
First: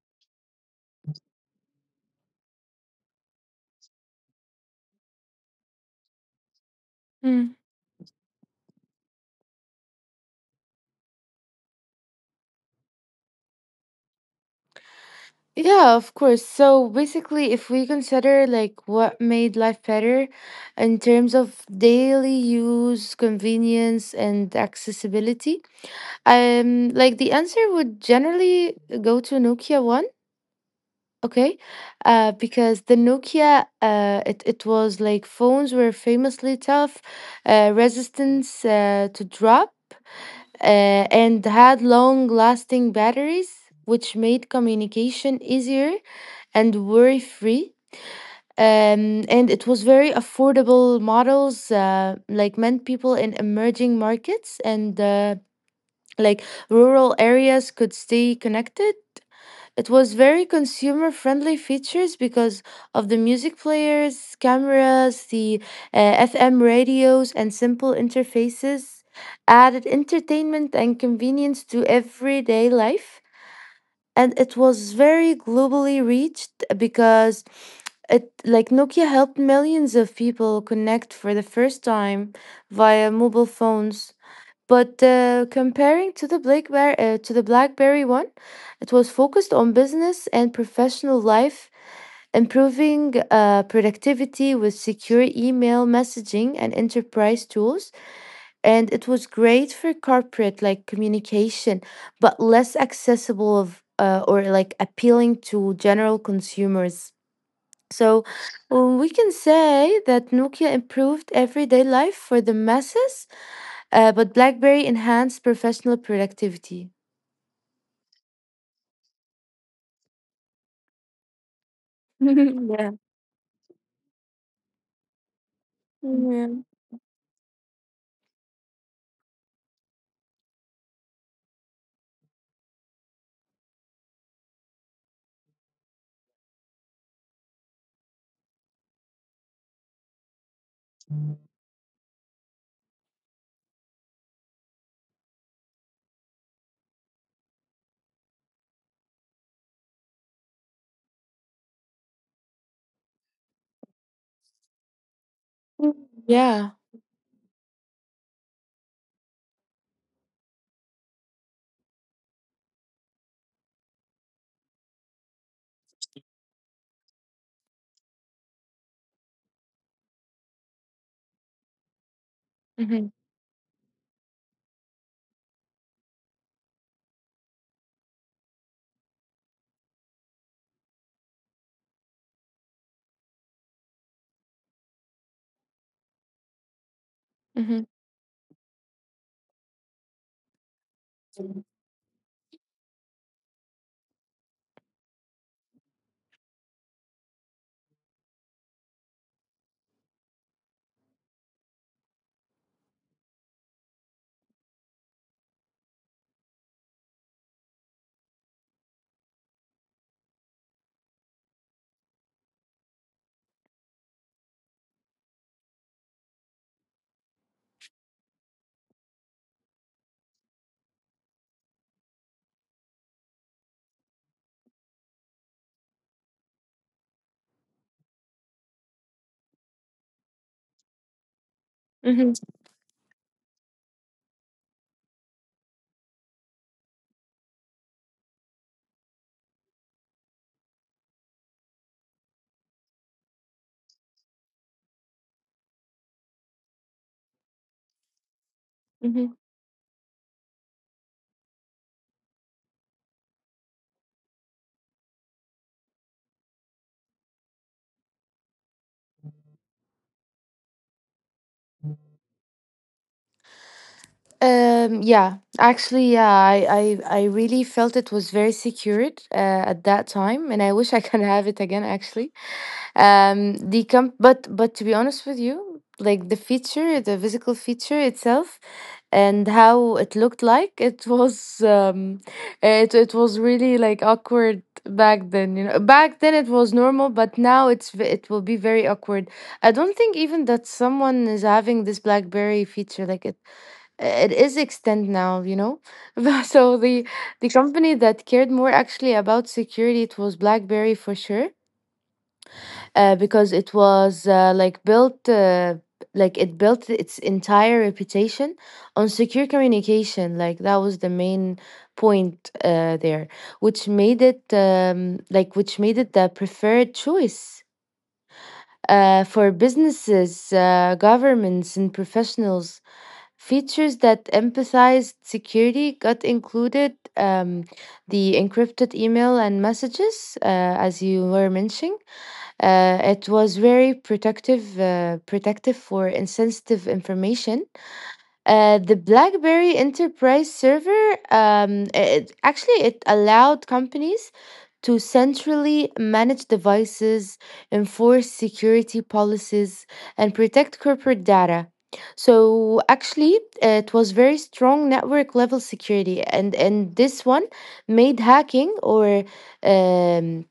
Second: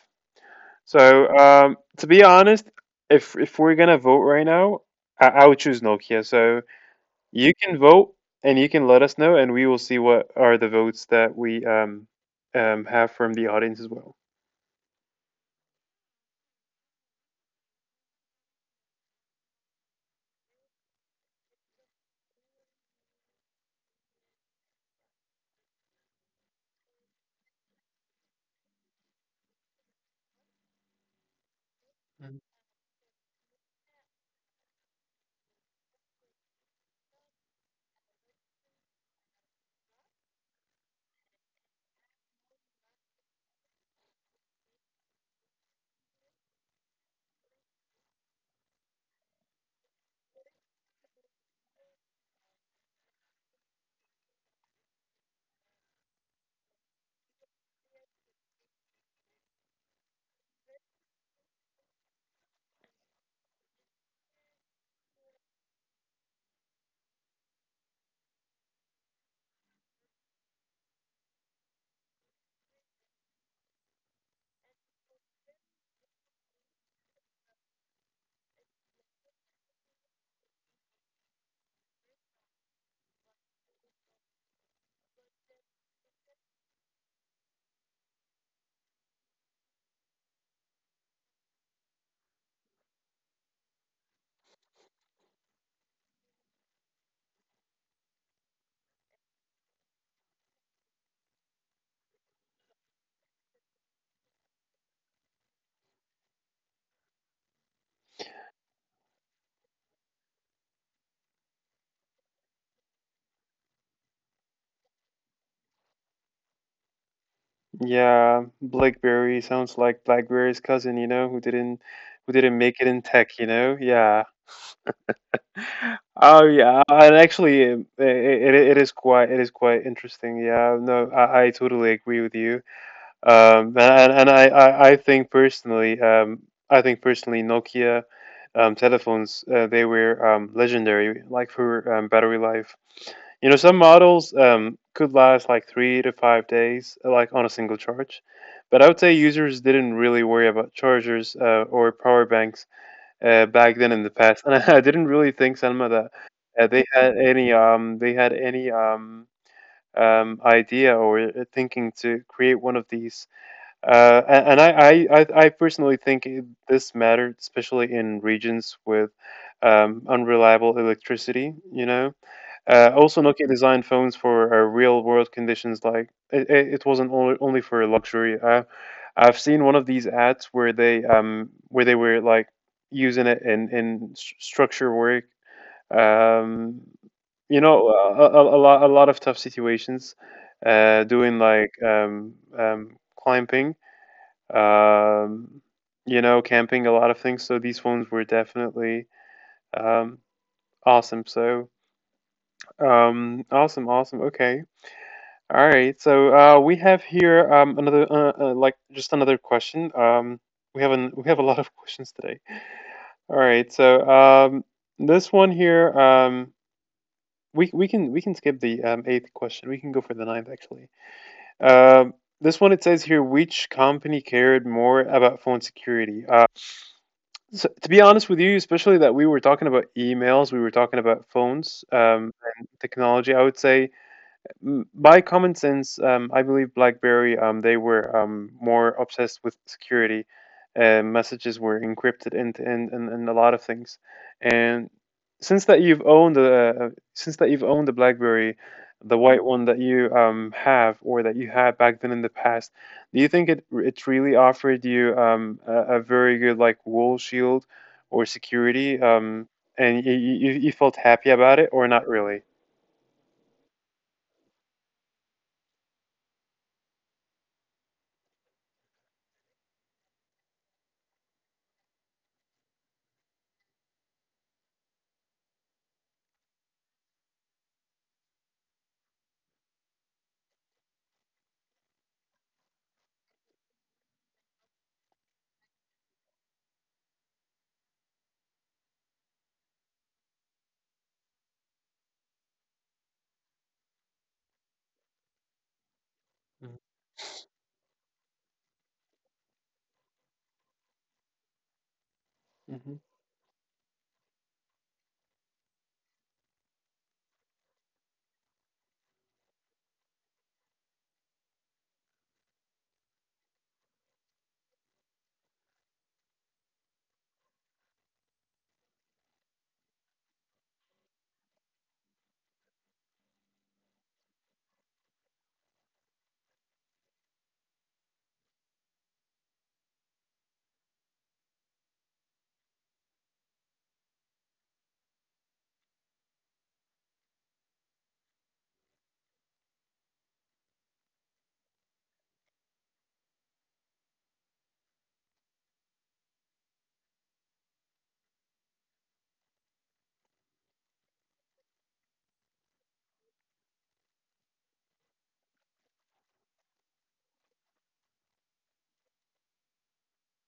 So, um, to be honest, if if we're gonna vote right now, I, I would choose Nokia. So you can vote and you can let us know, and we will see what are the votes that we um, um, have from the audience as well.
Yeah, of course. So basically, if we consider like what made life better in terms of daily use, convenience, and accessibility, um, like the answer would generally go to Nokia one, okay? Uh,
Mhm.
because the Nokia, uh, it it was like phones were famously tough, uh, resistance uh, to drop, uh, and had long lasting batteries, which made communication easier and worry free. Um, and it was very affordable models, uh, like meant people in emerging markets and uh, like rural areas could stay connected. It was very consumer friendly features because of the music players, cameras, the uh, F M radios, and simple interfaces added entertainment and convenience to everyday life. And it was very globally reached because it like Nokia helped millions of people connect for the first time via mobile phones. But uh, comparing to the BlackBerry uh, to the BlackBerry one, it was focused on business and professional life, improving uh, productivity with secure email messaging and enterprise tools. And it was great for corporate like communication, but less accessible of, uh, or like appealing to general consumers. So um, we can say that Nokia improved everyday life for the masses, uh, but BlackBerry enhanced professional productivity.
Yeah, BlackBerry sounds like BlackBerry's cousin, you know, who didn't who didn't make it
Yeah.
in tech, you know? Yeah. Oh
Yeah.
yeah, and actually, um, it, it it is quite it is quite interesting. Yeah, no, I, I totally agree with you. Um, and and I, I, I think personally, um, I think personally, Nokia um, telephones uh, they were um, legendary, like for um, battery life. You know, some models um, could last like three to five days, like on a single charge. But I would say users didn't really worry about chargers uh, or power banks uh, back then in the past, and I didn't really think, Selma, that uh,
Yeah.
they had any um, they had any um, um, idea or uh, thinking to create one of these uh, a- and I, I, I I personally think it- this mattered, especially in regions with um, unreliable electricity. You know, uh,
Hmm.
also Nokia designed phones for uh, real-world conditions. Like it, it it wasn't only, only for luxury. I, I've seen one of these ads where they um where they were like using it in in s- structure work. Um, you
Hmm.
know, a, a, a lot a lot of tough situations. Uh, doing like um, um, climbing um, you know, camping, a lot of things. So these ones were definitely um, awesome. So um, awesome, awesome. Okay. All right. So uh, we have here um, another, uh, uh, like, just another question. Um, we have an, we have a lot of questions today. All right. So um, this one here, um, we we can we can skip the um, eighth question. We can go for the ninth actually. Um, this one it says here, which company cared more about phone security? Uh, So, to be honest with you, especially that we were talking about emails, we were talking about phones um, and technology, I would say m- by common sense, um, I believe BlackBerry um, they were um, more obsessed with security. Uh, messages were encrypted and and, and and a lot of things. And since that you've owned the uh, since that you've owned the BlackBerry, the
Hmm.
white one that you um, have or that you had back then in the past, do you think it it really offered you um, a, a very good like wool shield or security? Um, and you, you you felt happy about it or not really?
Um, yeah, actually, yeah, I, I, I really felt it was very secured uh, at that time, and I wish I can have it again, actually. Um the comp but but to be honest with you, like the feature, the physical feature itself and how it looked like, it was um it it was really like awkward back then. You know, back then it was normal, but now it's v- it will be very awkward. I don't think even that someone is having this BlackBerry feature like it. It is extend now, you know. So the the company that cared more actually about security, it was BlackBerry for sure.
Mhm.
Uh, because it was uh, like built uh, like it built its entire reputation on secure communication, like that was the main point uh, there, which made it um, like which made it the preferred choice uh, for businesses, uh, governments and professionals. Features that emphasized security got included, um, the encrypted email and messages, uh, as you were mentioning. Uh, it was very protective, uh, protective for insensitive information. Uh, the BlackBerry Enterprise Server, um, it, actually it allowed companies to centrally manage devices, enforce security policies, and protect corporate data. So actually, it was very strong network level security, and and this one made hacking or um,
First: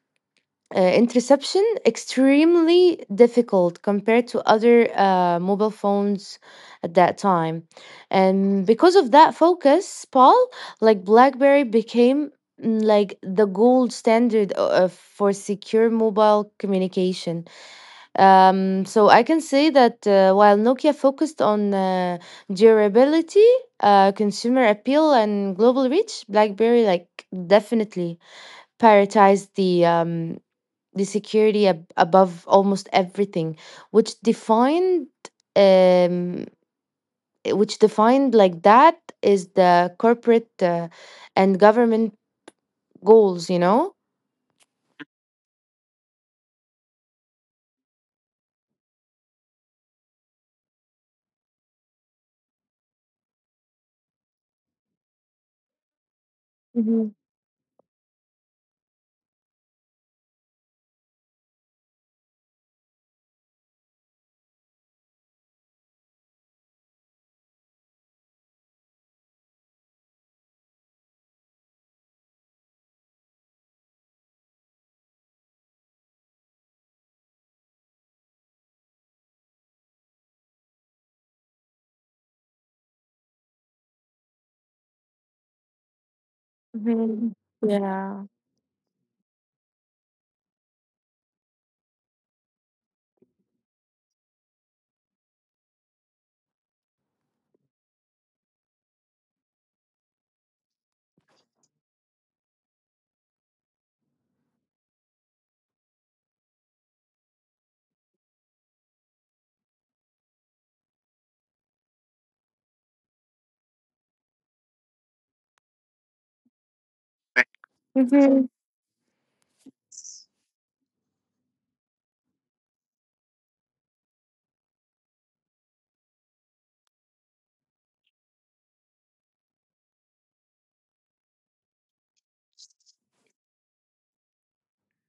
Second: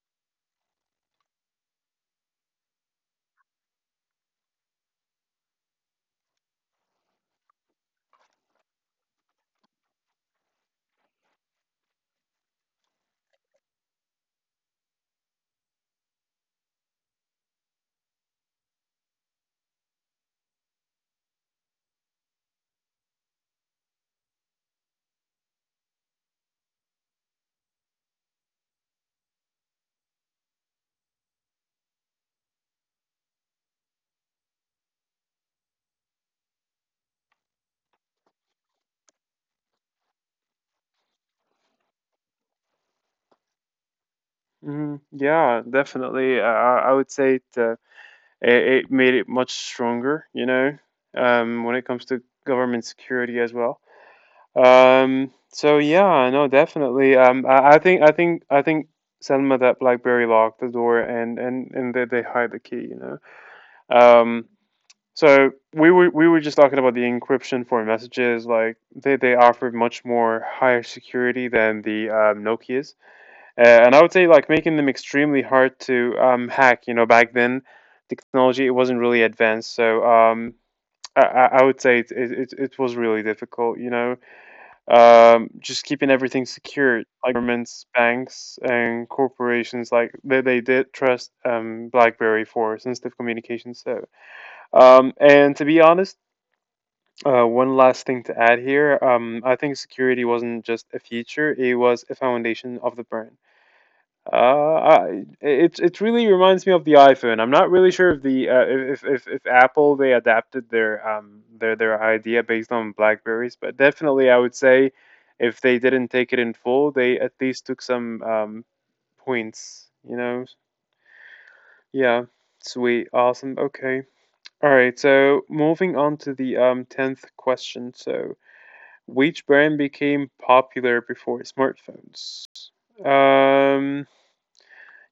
uh, interception extremely difficult compared to other uh, mobile phones at that time. And because of that focus, Paul, like BlackBerry became, mm, like the gold standard o- uh, for secure mobile communication. Um, so I can say that uh, while Nokia focused on uh, durability, uh, consumer appeal and global reach, BlackBerry like definitely prioritized the um, the security ab- above almost everything, which defined um which defined like that is the corporate uh, and government goals, you know.
Mm, yeah, definitely. I, I I would say it, uh, it it made it much stronger, you know, um, when it comes to government security as well. Um, so yeah, no,
Hmm.
definitely. Um, I, I think I think I think Selma that BlackBerry locked the door and and and they, they hide the key, you know. Um, so we were we were just talking about the encryption for messages. Like they they offered much more higher security than the um, Nokia's. Uh, and I would say like making them extremely hard to um, hack. You know, back then technology it wasn't really advanced, so um, I, I I would say it, it it it was really difficult. You know, um, just keeping everything secure, like
Hmm.
governments,
Yeah.
banks, and corporations, like they they did trust um, BlackBerry for sensitive communication. So, um, and to be honest. Uh, one last thing to add here. Um, I think security wasn't just a feature; it was a foundation of the brand. Uh, I, it it really reminds me of the iPhone. I'm not really sure if the uh, if, if if Apple they adapted their um their their idea based on Blackberries, but definitely I would say if they didn't take it in full, they at least took some
Hmm.
um points. You know, yeah, sweet, awesome, okay, all right. So moving on to the um tenth question. So which brand became popular before smartphones? Um.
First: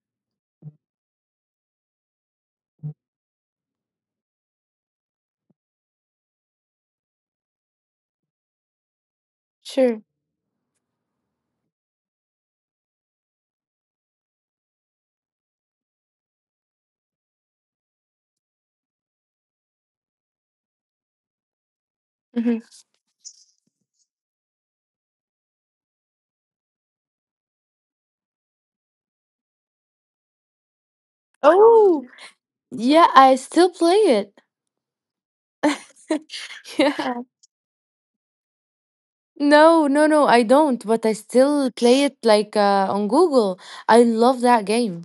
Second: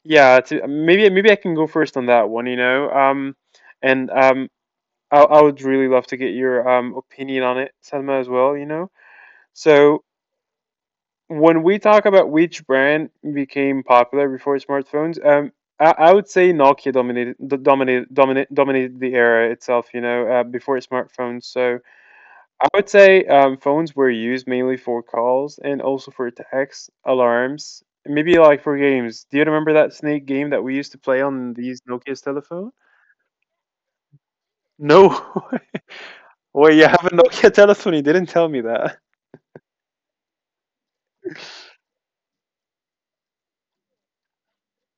Yeah, it's, uh, maybe maybe I can go first on that one, you know. Um, and um, I, I would really love to get your um opinion on it, Selma, as well, you know.
Sure.
So when we talk about which brand became popular before smartphones, um, I, I would say Nokia dominated dominated dominated dominated the era itself, you know, uh, before smartphones. So
Hmm.
I would say um, phones were used mainly for calls and also for texts, alarms, maybe like for games. Do you remember that snake game that we used to play on these
Oh.
Nokia's telephone?
Yeah, I still play it.
No. Wait, you have a
Yeah.
Nokia telephone? You didn't tell me that.
No, no, no, I don't, but I still play it like uh, on Google. I love that game.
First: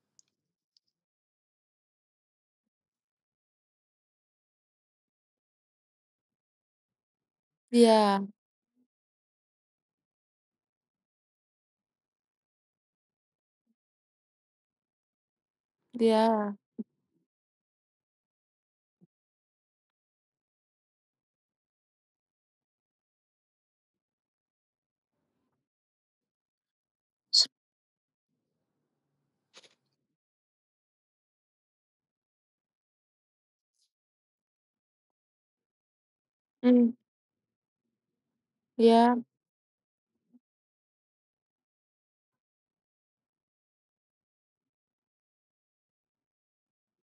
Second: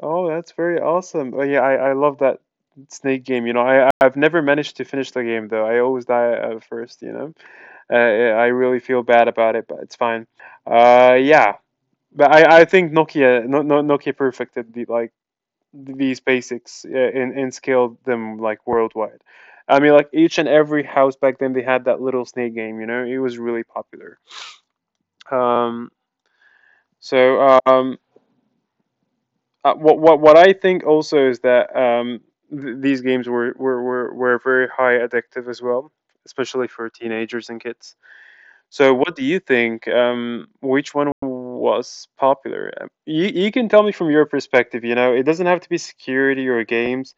Oh, that's very awesome. Oh yeah, I, I love that snake game. You know, I I've never managed to finish the game though. I always die uh, first. You know, uh,
Yeah.
I really feel bad about it, but it's fine. Uh, yeah. But I, I think Nokia no, no, Nokia perfected the like these
Yeah.
basics uh, and, and scaled them like worldwide. I mean, like each and every house back then, they had that little snake game. You know, it was really popular. Um, so um, uh, what what what I think also is that um, th- these games were, were were were very high addictive as well, especially
Mm.
for teenagers and kids. So
Yeah.
what do you think? Um, which one was popular? Um, You you can tell me from your perspective. You know, it doesn't have to be security or games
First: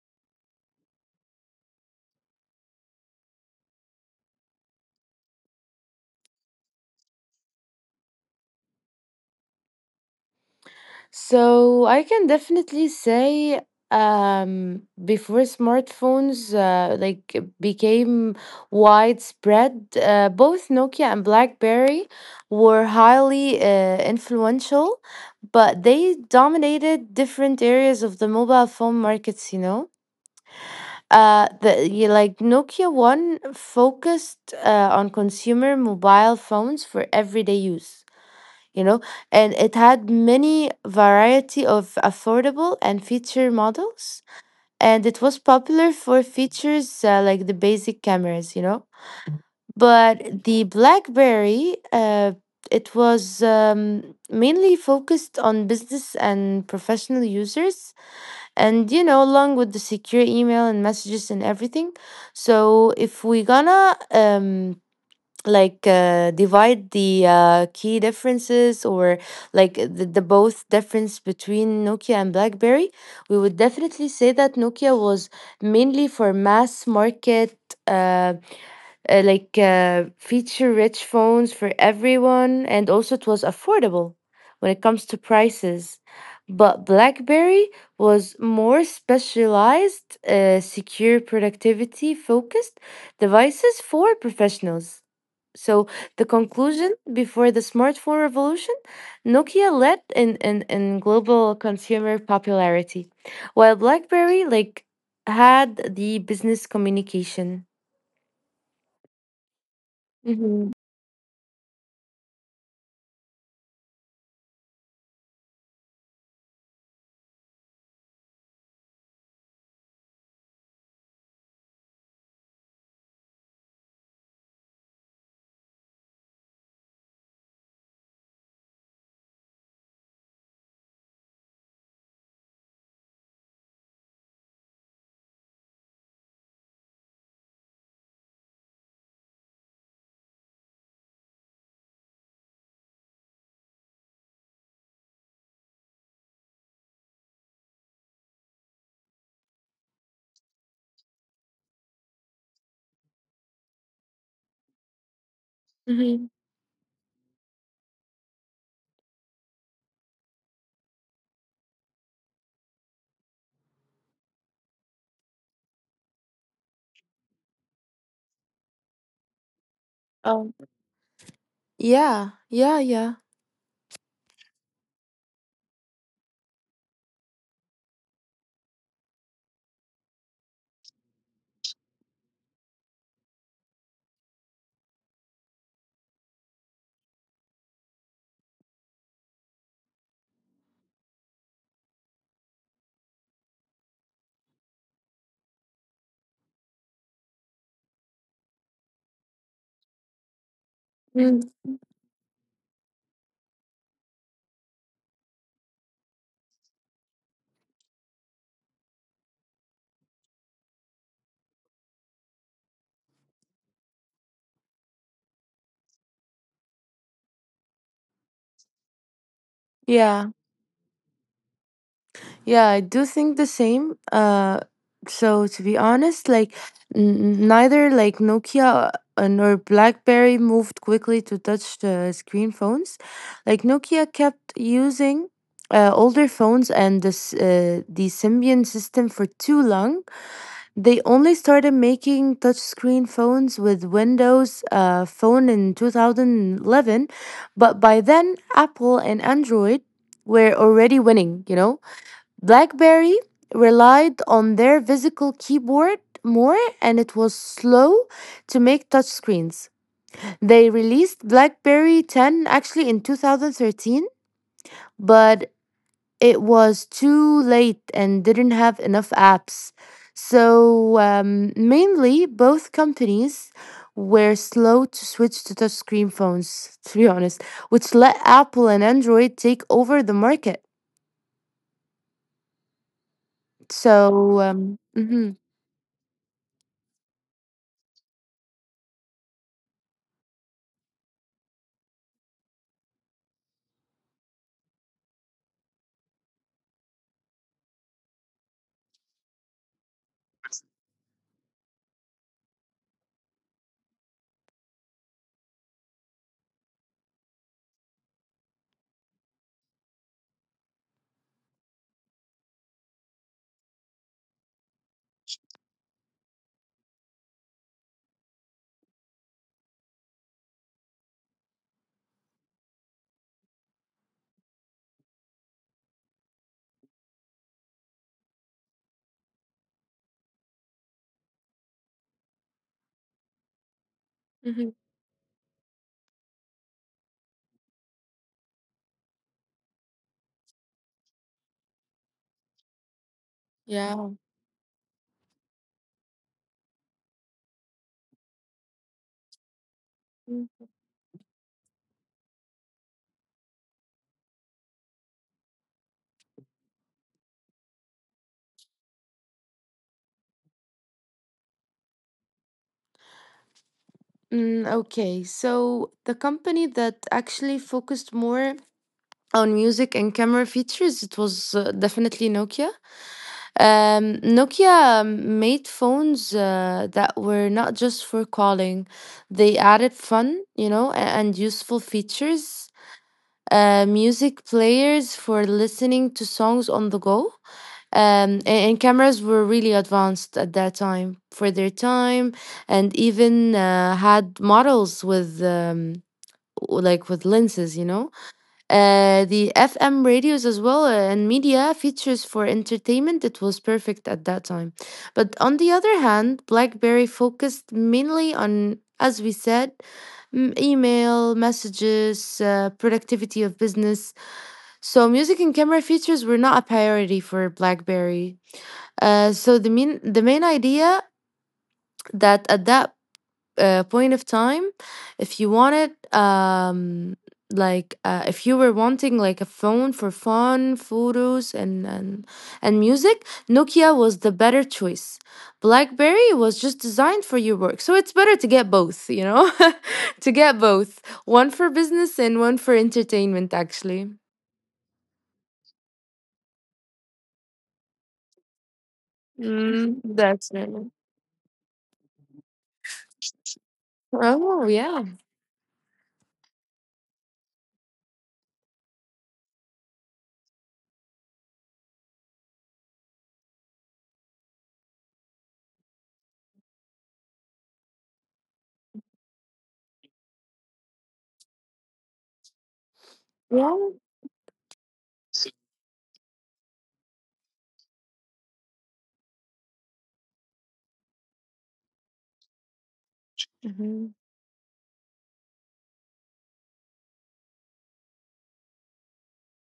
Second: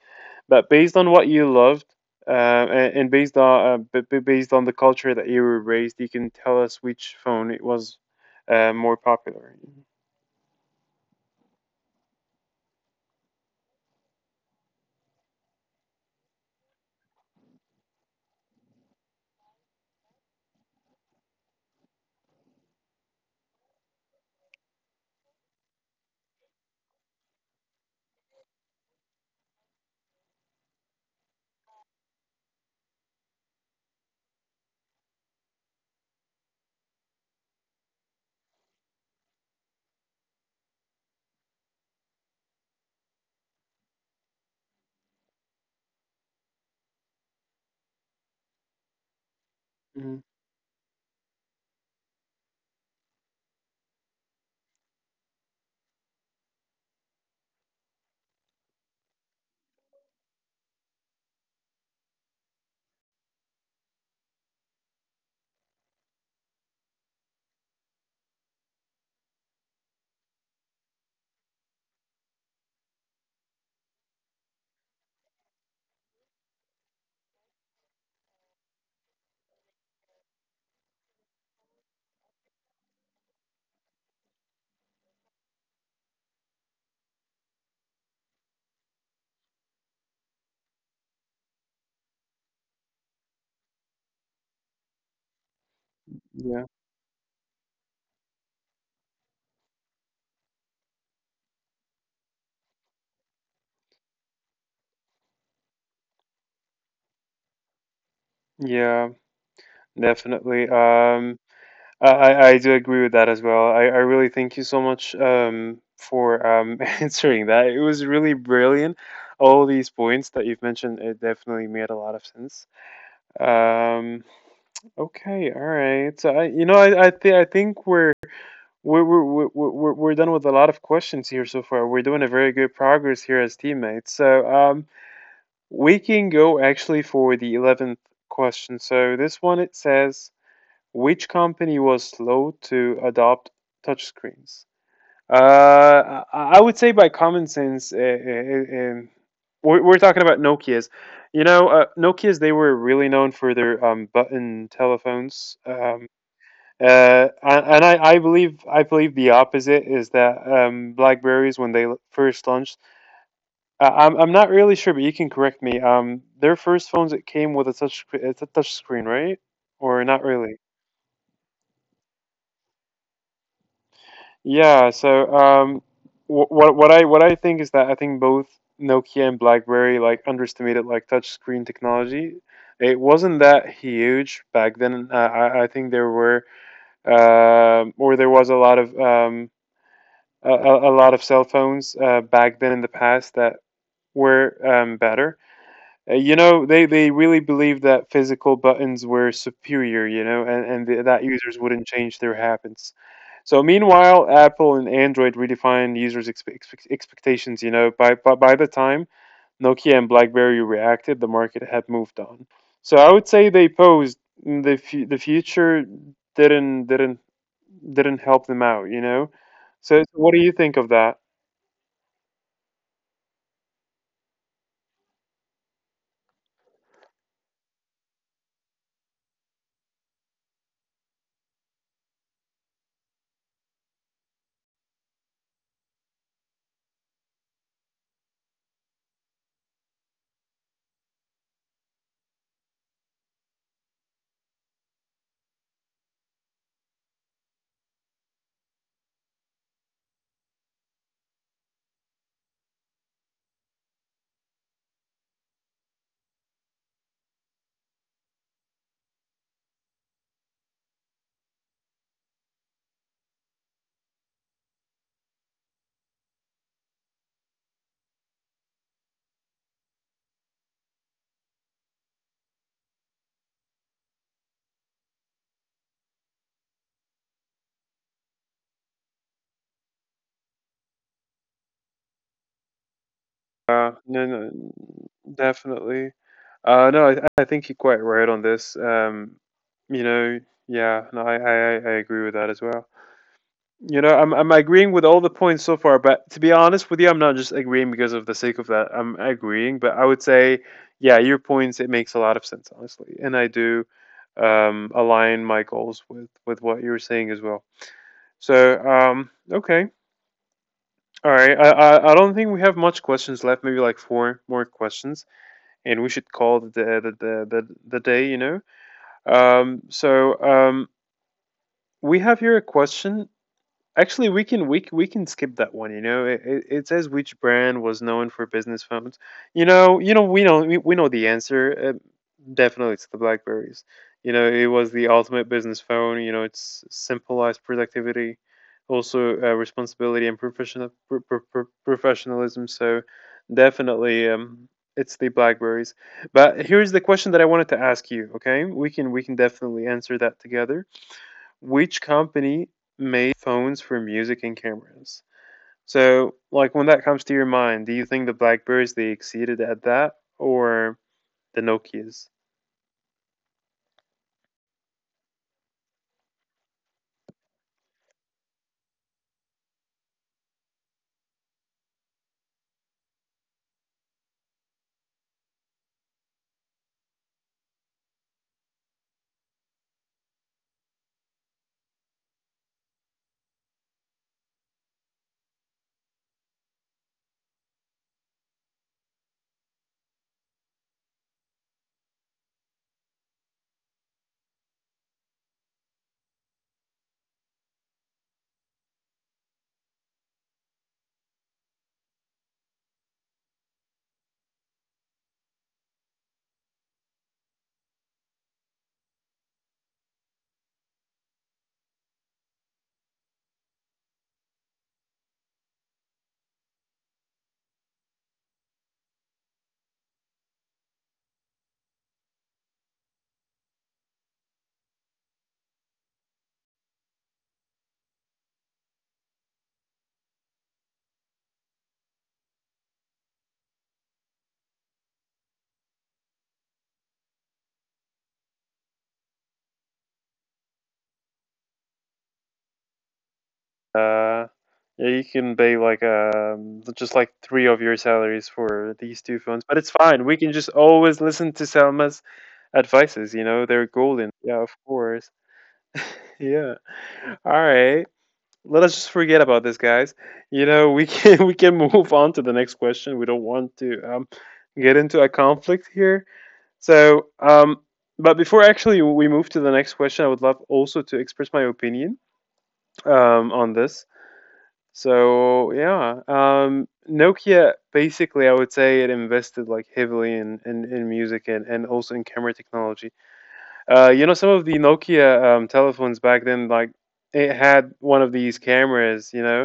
but based on what you loved uh, and, and based on uh, b- b- based on the culture that you were raised, you can tell us which phone it was uh, more popular.
So I can definitely say um before smartphones uh, like became widespread, uh, both Nokia and BlackBerry were highly uh, influential, but they dominated different areas of the mobile phone markets, you know. Uh the you Like Nokia one focused uh, on consumer mobile phones for everyday use, you know, and it had many variety of affordable and feature models, and it was popular for features uh, like the basic cameras, you know.
Mhm.
But the BlackBerry, uh, it was um, mainly focused on business and professional users, and you know, along with the secure email and messages and everything. So if we gonna um, like uh, divide the uh, key differences, or like the, the both difference between Nokia and BlackBerry, we would definitely say that Nokia was mainly for mass market, uh, uh, like uh, feature rich phones for everyone, and also it was affordable when it comes to prices. But BlackBerry was more specialized, uh, secure, productivity focused devices for professionals. So the
Yeah,
conclusion, before the smartphone revolution, Nokia led in, in, in global consumer popularity, while BlackBerry like had the business communication.
yeah,
Mm-hmm.
definitely. Um, I, I I do agree with that as well. I, I really thank you so much um, for um, answering that. It was really brilliant. All these points that you've mentioned, it definitely made a lot of sense. Um, okay, all right. So I, you know, I I, th- I think we're We're, we're, we're, we're we're done with a lot of questions here so far. We're doing a very good progress here as teammates. So um, we can go actually for the eleventh question. So this one it says, which company was slow to adopt touchscreens? Uh, I I would say by common sense, uh, uh, uh, um, we're, we're talking about Nokia's. You know, uh, Nokia's, they were really known for their um, button telephones. Um,
Mm-hmm.
uh, and and I, I believe I believe the opposite is that um, BlackBerries when they l- first launched, uh, I'm I'm not really sure, but you can correct me. Um, their first phones it came with a touch sc- it's a touch screen, right? Or not
Um,
really?
yeah, yeah, yeah.
Yeah. So um, wh- what what I what I think is that I think both Nokia and BlackBerry like underestimated like touch screen technology. It wasn't that huge back then. Uh, I I think there were um or there was a lot of um a, a lot of cell phones uh, back then in the past that were um, better. Uh, you know, they, they really believed that physical buttons were superior, you know, and, and th- that
Mm,
users wouldn't change their habits. So, meanwhile, Apple and Android redefined users' expe- expe- expectations, you know. By, by, by the time Nokia and Blackberry reacted, the market had moved on. So, I would say they posed the, fu- the future didn't, didn't, didn't help them out, you know. So, so
yeah.
what do you think of that?
Yeah, I do think the same. Uh, so to be honest, like n- neither like Nokia uh, nor BlackBerry moved quickly to touch uh, screen phones. Like Nokia kept using uh, older phones and this uh, the Symbian system for too long. They only started making touch screen phones with Windows uh, Phone in two thousand eleven, but by then Apple and Android were already winning. You know, BlackBerry relied on their physical keyboard more and it was slow to make touchscreens. They released BlackBerry ten actually in two thousand thirteen, but it was too late and didn't have enough apps. So, um, mainly both companies were slow to switch to touchscreen phones, to be honest, which let Apple and Android take over the market.
Uh, no,
So,
no,
um, mhm,
definitely. Uh, no, I, I think you're quite right on this. Um, you know, yeah, no, I, I, I I agree with that as well. You know, I'm, I'm agreeing with all the points so far, but to be honest with you, I'm not just agreeing because of the sake of that. I'm agreeing, but I would say, yeah, your points, it makes a lot of sense, honestly. And I do um, align my goals with, with what you're saying as well. So, um, okay. All right. I, I, I don't think we have much questions left, maybe like four more questions and we should call the the the the, the day. You know. Um, so um, we have here a question. Actually, we can we, c- we can skip that one. You know, it, it, it says which brand was known for business phones. You know, you know we know we, we know the answer. Uh, Definitely, it's the Blackberries. You know, it
hmm.
was the ultimate business phone. You know, it's symbolized productivity, also uh, responsibility and professional pro- pro- pro- professionalism. So,
Yeah.
definitely, um, it's the Blackberries. But here's the question that I wanted to ask you. Okay, we can we can definitely answer that together. Which company made phones for music and cameras? So, like, when that comes to your mind, do you think the Blackberries they exceeded at that, or the Nokias?
Mm, okay, so the company that actually focused more on music and camera features, it was uh, definitely Nokia. Um, Nokia um, made phones uh, that were not just for calling. They added fun, you know, a- and useful features, uh, music players for listening to songs on the go, um, a- and cameras were really advanced at that time for their time, and even uh, had models with um, w- like with lenses, you know. Uh, the F M radios as well uh, and media features for entertainment. It was perfect at that time, but on the other hand, BlackBerry focused mainly on, as we said, m- email messages, uh, productivity of business. So music and camera features were not a priority for BlackBerry. Uh, so the main the main idea, that at that uh, point of time, if you wanted um like uh, if you were wanting like a phone for fun, photos and and and music, Nokia was the better choice. BlackBerry was just designed for your work, so it's better to get both. You know, to get both, one for business and one for entertainment. Actually,
Uh, yeah, you can pay like um just like three of your salaries for these two phones, but it's
mm,
fine. We
that's
can
right.
just always listen to Selma's advices. You know, they're golden. Yeah,
Oh
of
yeah,
course. Yeah. All right. Let us just forget about this, guys. You know, we can we can move on to the next question. We don't want to um get into a conflict here. So, um, but before actually we move to the next question, I would love also to express my opinion um
yeah.
on this. So yeah, um, Nokia basically, I would say it invested like heavily in in, in music and, and also in camera technology.
Hmm.
Uh, you know, some of the Nokia um, telephones back then, like it had one of these cameras, you know,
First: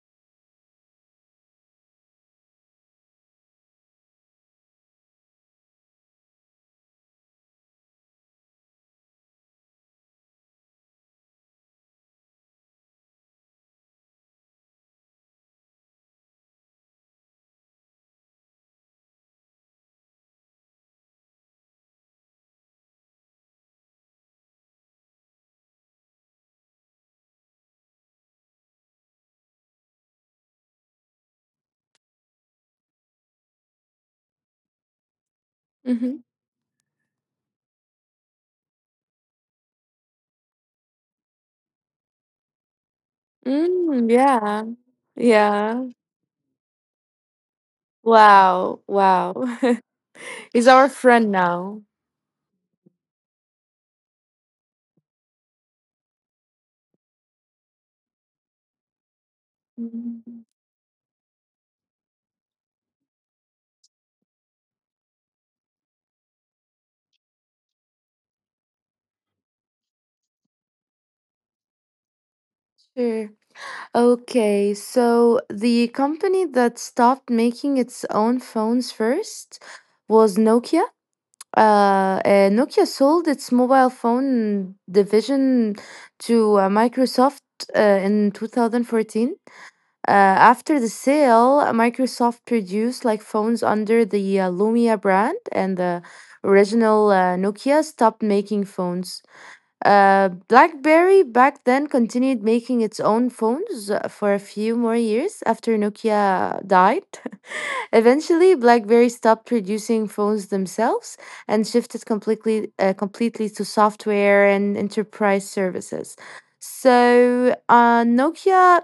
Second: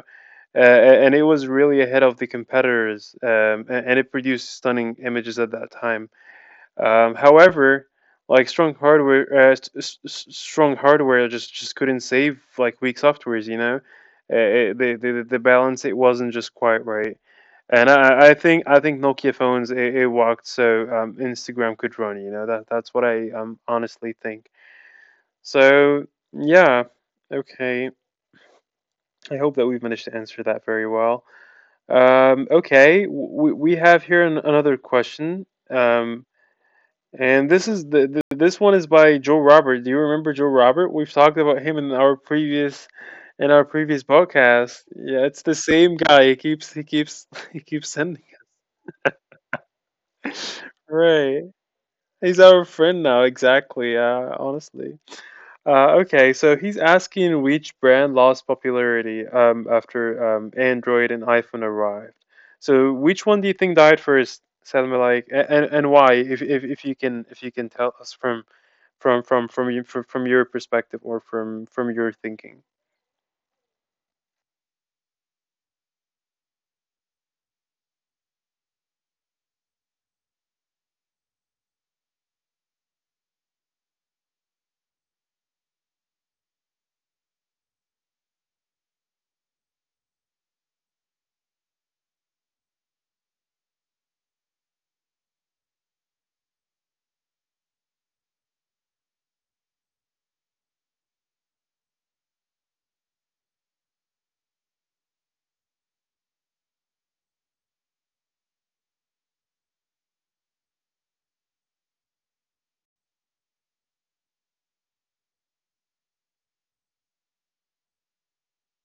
uh, and it was really ahead of the competitors, um, a- and it produced stunning images at that time. Um, however, like strong hardware, uh, s- s- s- strong hardware just just couldn't save like weak softwares. You know, uh, it, the, the the balance it wasn't just quite right. And I, I think I think Nokia phones it, it walked so um, Instagram could run. You know that that's what I um, honestly think. So yeah, okay. I hope that we've managed to answer that very well. Um, okay, w- we we have here an, another question. Um, and this is the, the this one is by Joe Robert. Do you remember Joe Robert? We've talked about him in our previous in our previous
Mm, yeah.
podcast. Yeah, it's the
Yeah.
same guy. He keeps he keeps he keeps sending.
Wow. Wow. He's our friend
Right.
now.
He's our friend now, exactly. Uh, honestly. Uh, okay, so he's asking which brand lost popularity um, after
Mhm.
um, Android and iPhone arrived. So which one do you think died first, Salma? Like, a- and and why? If if if you can if you can tell us from from from from you from, from your perspective or from from your thinking.
Sure. Okay, so the company that stopped making its own phones first was Nokia. Uh, uh, Nokia sold its mobile phone division to uh, Microsoft uh, in twenty fourteen. Uh, after the sale, Microsoft produced like phones under the uh, Lumia brand, and the original uh, Nokia stopped making phones. Uh, BlackBerry back then continued making its own phones uh, for a few more years after Nokia died. Eventually, BlackBerry stopped producing phones themselves and shifted completely uh, completely to software and enterprise services. So, uh, Nokia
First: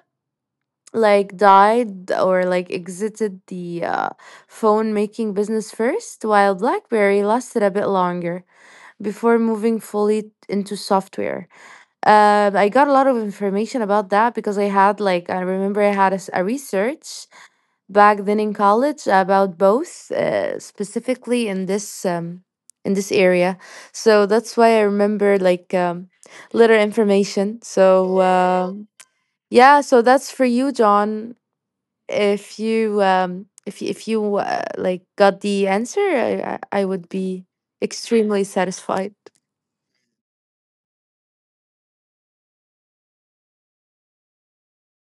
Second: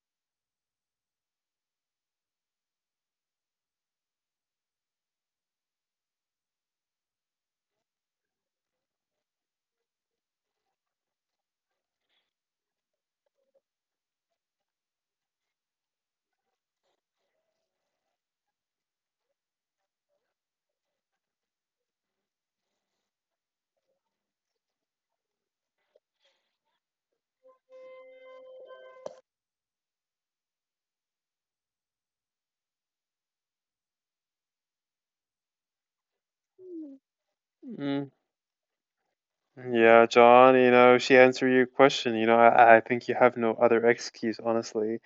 like died, or like exited the uh, phone making business first, while BlackBerry lasted a bit longer before moving fully into software. Um, I got a lot of information about that because I had like I remember I had a, s- a research back then in college about both, uh, specifically in this um, in this area. So that's why I remember like um, little information. So. Um, yeah, so that's for you, John. If you um if you, if you uh, like got the answer, I, I I would be extremely satisfied.
Yeah, John, you know, she answered your question. You know, I, I think you have no other excuse, honestly.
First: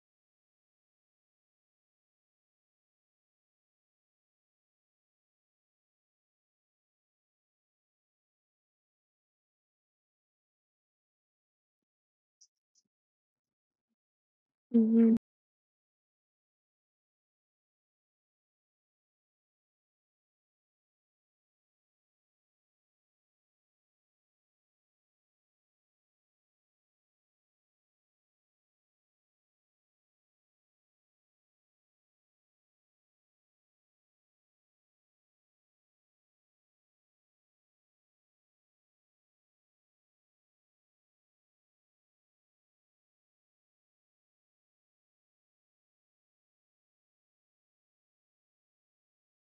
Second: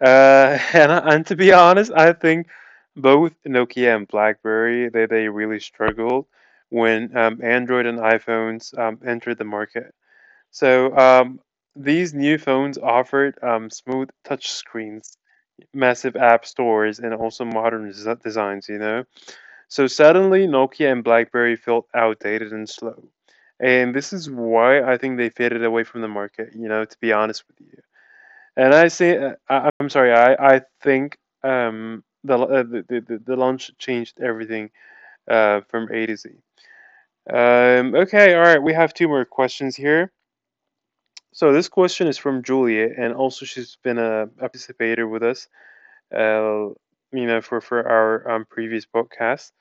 Uh, and, I- and to be honest, I think both Nokia and BlackBerry, they, they really struggled when um, Android and iPhones um, entered the market. So um, these new phones offered um, smooth touch
Mhm.
screens, massive app stores, and also modern des- designs, you know. So suddenly, Nokia and BlackBerry felt outdated and slow. And this is why I think they faded away from the market, you know, to be honest with you. And I say, uh, I, I'm sorry, I, I think um, the, uh, the, the, the launch changed everything uh, from A to Z. Um, okay, all right, we have two more questions here. So this question is from Julia, and also she's been a, a participator with us, uh, you know, for, for our um, previous podcast.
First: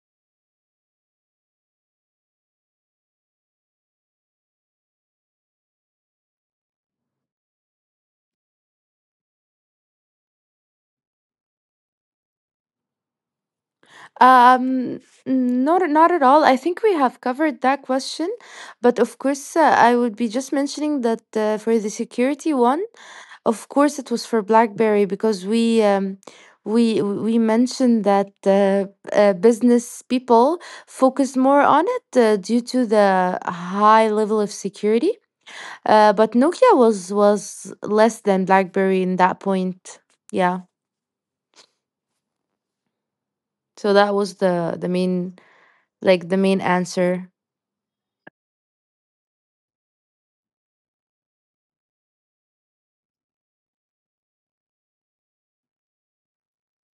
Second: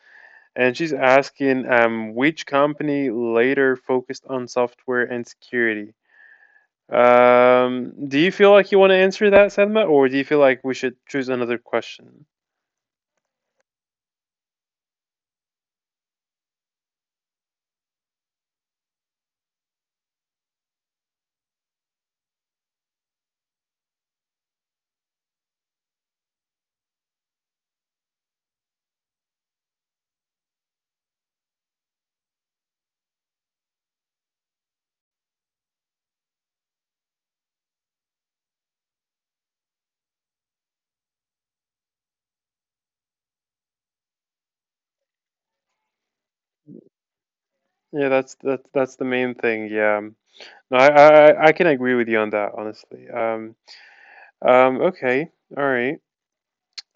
And she's asking um, which company later focused on software and security. Um, do you feel like you want to answer that, Sedma, or do you feel like we should choose another question?
Um, Not not at all. I think we have covered that question, but of course, uh, I would be just mentioning that uh, for the security one, of course, it was for BlackBerry because we um we we mentioned that uh, uh, business people focus more on it uh, due to the high level of security. Uh, but Nokia was was less than BlackBerry in that point. Yeah. So that was the the main, like the main answer.
Yeah, that's that's that's the main thing. Yeah, no, I I, I can agree with you on that, honestly. Um, um, okay, all right,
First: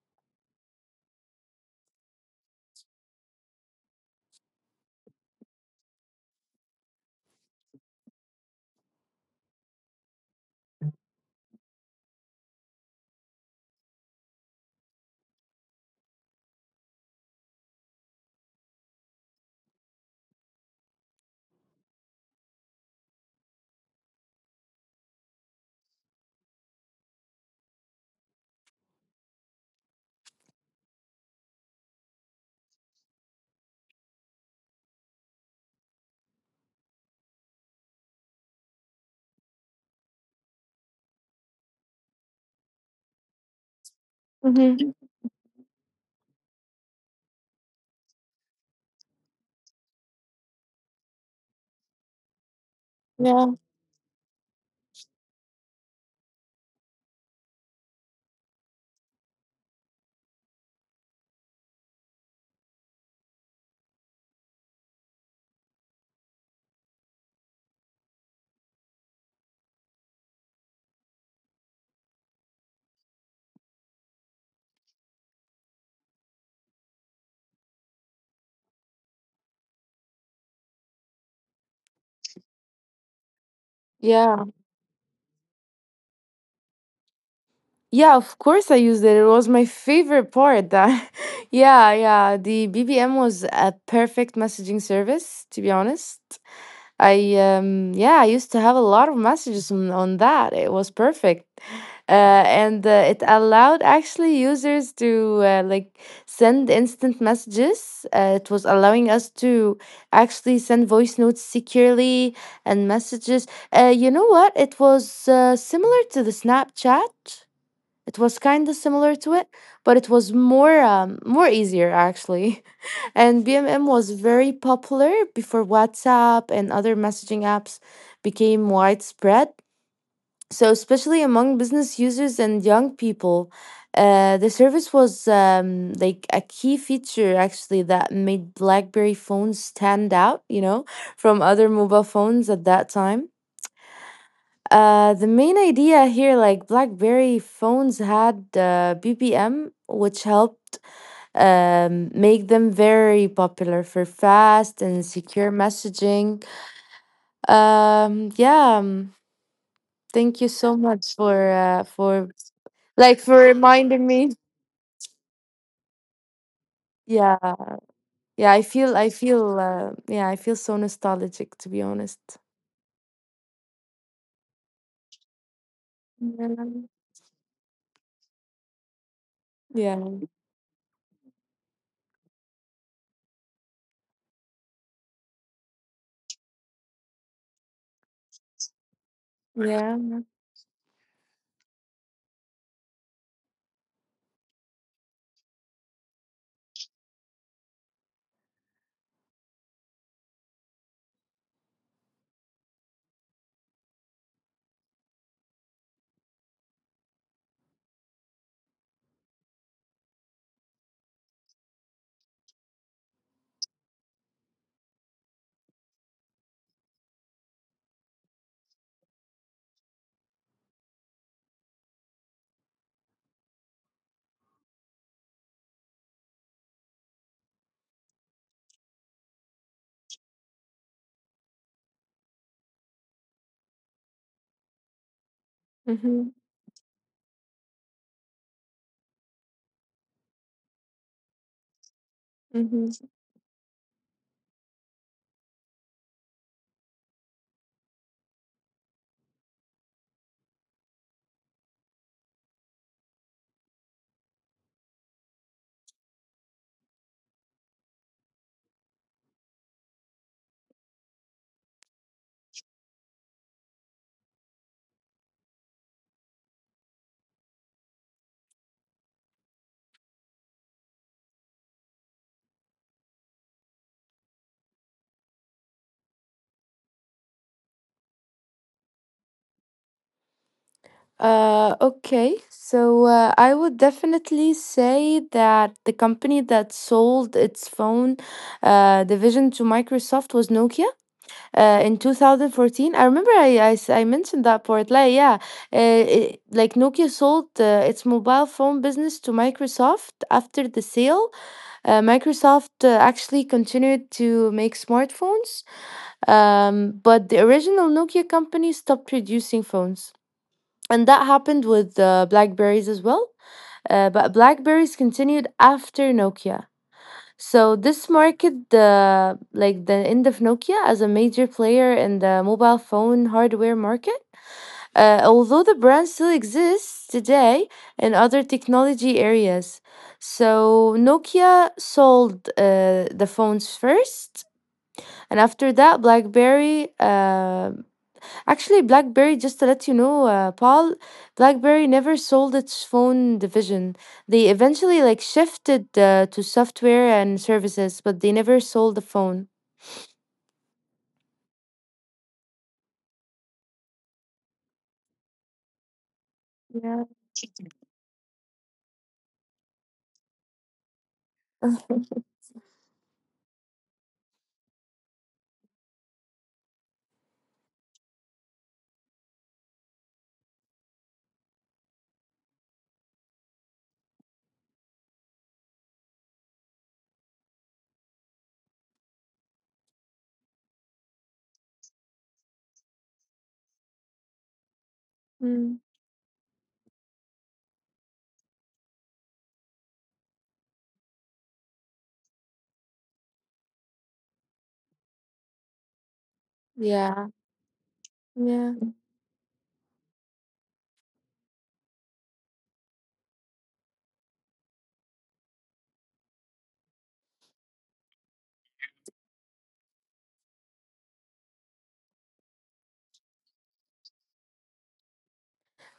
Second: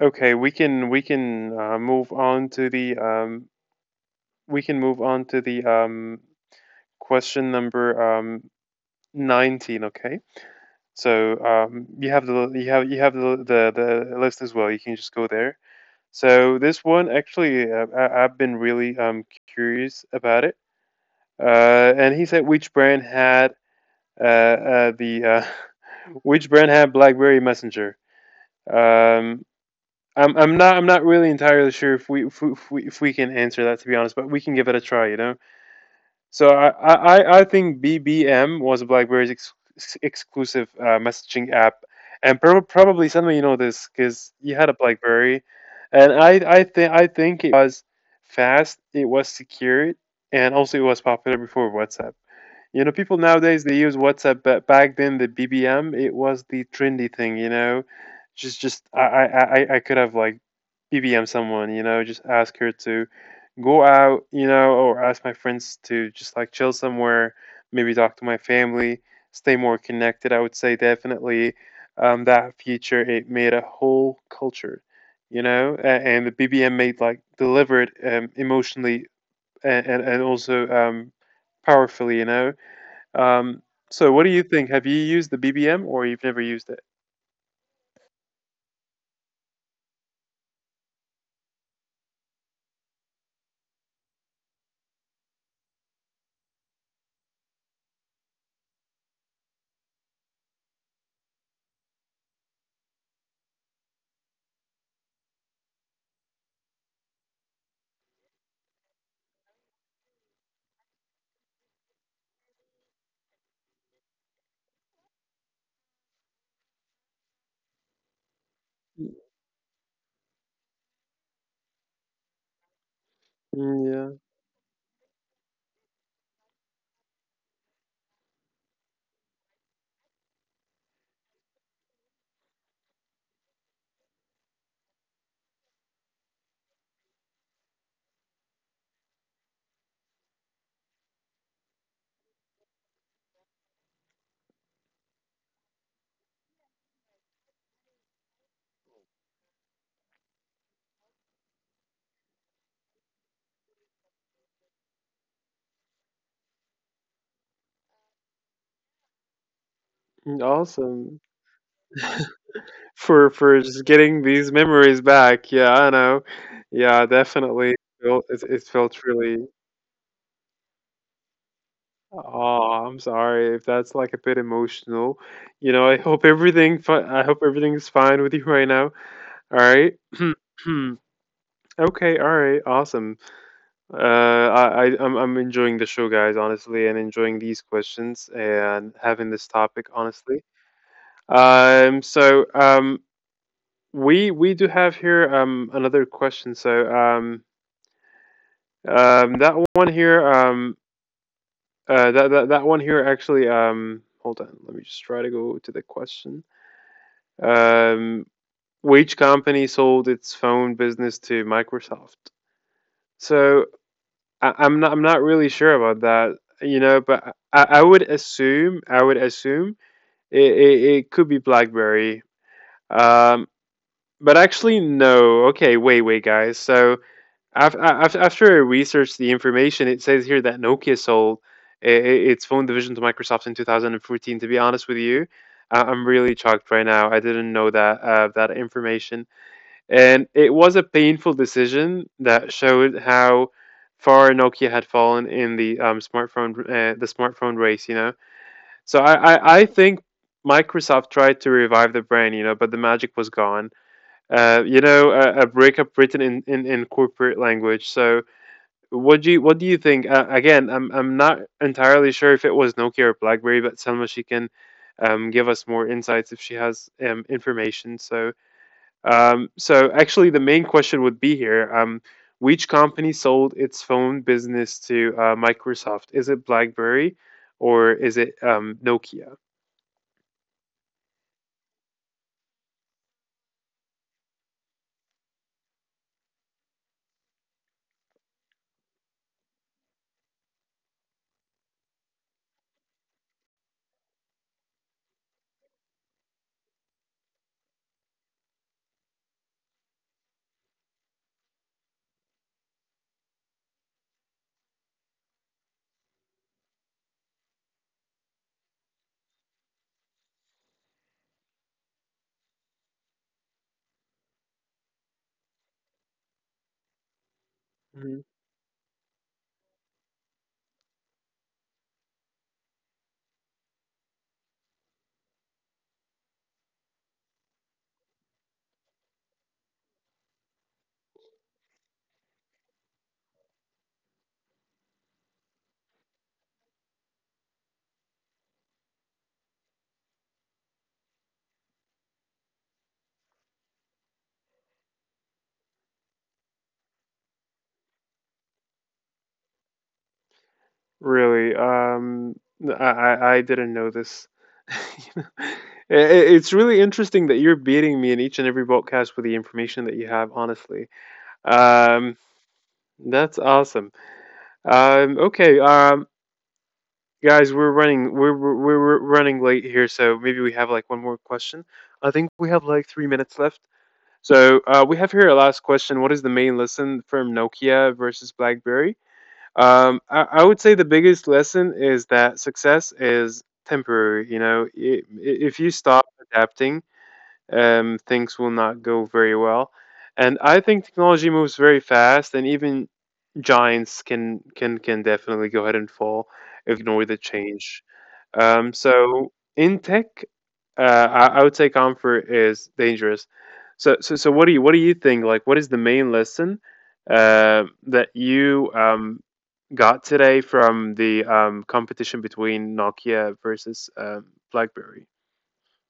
okay, we can we can uh, move on to the um we can move on to the um question number um nineteen. Okay. So um, you have the you have you have the, the the list as well. You can just go there. So this one actually, uh, I, I've been really um, curious about it. Uh, and he said which brand had uh, uh, the uh, which brand had BlackBerry Messenger. Um, I'm I'm not I'm not really entirely sure if we if we, if we if we can answer that, to be honest, but we can give it a try. You know. So I, I, I think B B M was BlackBerry's ex- ex- exclusive uh, messaging app, and prob probably some of you know this because you had a
Hmm.
BlackBerry. And I I think I think it was fast, it was secure, and also it was popular before WhatsApp. You know, people
Yeah.
nowadays they use WhatsApp, but back then the B B M, it was the trendy thing. You know, just just I I I I could have like B B M someone. You know, just ask her to go out, you know, or ask my friends to just like chill somewhere, maybe talk to my family, stay more connected. I would say definitely um, that feature, it made a whole culture, you know, a- and the B B M made, like, delivered um, emotionally and and, and also um, powerfully, you know. Um, so what do you
Yeah.
think? Have you used the B B M or you've never used it?
Yeah, of course I used it. It was my favorite part that yeah, yeah. The B B M was a perfect messaging service, to be honest. I um Yeah, I used to have a lot of messages on, on that. It was perfect. Uh, and uh, It allowed actually users to uh, like send instant messages. Uh, it was allowing us to actually send voice notes securely and messages. Uh, you know what? It was uh, similar to the Snapchat, it was kind of similar to it, but it was more um, more easier actually. And B M M
Mm,
was
yeah.
very popular before WhatsApp and other messaging apps became widespread. So, especially among business users and young people, uh, the service was um, like a key feature actually that made BlackBerry phones stand out, you know, from other mobile phones at that time. Uh, the main idea here, like BlackBerry phones had uh, B B M, which helped um, make them very popular for fast and secure messaging. Um, yeah, um, thank
Mm,
you so much
awesome.
for uh, for like
for
for
for just
reminding
getting
me.
these memories back. Yeah, I know. Yeah,
Yeah,
definitely. felt- It,
yeah, I
it
feel,
felt
I
really.
feel, uh, yeah, I feel so nostalgic to be honest.
Oh, I'm sorry if that's like a bit emotional. You know, I hope
Yeah,
everything. Fi- I hope everything's fine with you right now. All right.
yeah,
Okay. All right. Awesome. Uh, I, I I'm I'm enjoying the show, guys, honestly, and enjoying these questions and having this topic.
yeah.
Honestly. Um. So um. We we do have here um another question. So um Um, that one here, um, uh, that, that that one here, actually. Um, hold on, let me just try to go to the question. Um, which company sold its phone business to Microsoft? So I, I'm not I'm not really sure about that, you know. But I, I would assume I would assume it, it, it could be BlackBerry. Um, but actually no. Okay, wait, wait, guys. So After, after I researched the information, it says here that Nokia sold i- i- its phone division to Microsoft in two thousand fourteen. To be honest with you, I- I'm
Mm-hmm.
really shocked right now. I didn't know that uh, that information, and it was a painful decision that showed
Mm-hmm.
how far Nokia had fallen in the um, smartphone uh, the smartphone race. You know, so I, I I think Microsoft tried to revive the brand, you know, but the magic was gone. Uh, you know, a, a breakup written in, in, in corporate language. So what do you What do you think? Uh, again, I'm I'm not entirely sure if it was Nokia or BlackBerry, but Selma, she can um, give us more insights if she has um, information. So um, so actually, the main question would be here: um, Which company sold its phone business to uh, Microsoft? Is it BlackBerry or is it um, Nokia?
Uh, okay, so uh, I would definitely say that the company that sold its phone uh, division to Microsoft was Nokia uh, in twenty fourteen. I remember I, I, s- I mentioned that part. Like, yeah, uh, it, like Nokia sold uh, its mobile phone business to Microsoft. After the sale, uh, Microsoft uh, actually continued to make smartphones, um, but the original Nokia company stopped producing phones, and that happened with uh, BlackBerries as well, uh, but BlackBerries continued after Nokia. So this marked the like the end of Nokia as a major player in the mobile phone hardware market, uh, although the brand still exists today in other technology areas. So Nokia sold uh, the phones first, and after that BlackBerry, uh, actually BlackBerry, just to let you know, uh, Paul, BlackBerry never sold its phone division. They eventually like shifted uh, to software and services, but they never sold the phone.
Really, um, I I I didn't know this. You know, i- i- it's really
Yeah.
interesting that you're beating me in each and every broadcast with the information that you have, honestly. Um, that's awesome. Um, okay, um, guys, we're running we're, we're we're we're running late here, so maybe we have like one more question. I think we have like three minutes left. So uh, we have here a last question. What is the main lesson from Nokia versus BlackBerry? Um, I, I would say the biggest lesson is that success is temporary. You know, I- i- if you
Mm.
stop adapting, um, things will not go very well. And I think technology moves very fast, and even giants can can can definitely go ahead and fall if they ignore the
Yeah.
change.
Yeah.
Um, so in tech, uh, I, I would say comfort is dangerous. So, so, so what do you what do you think? Like, what is the main lesson uh, that you um, got today from the um, competition between Nokia versus um, BlackBerry?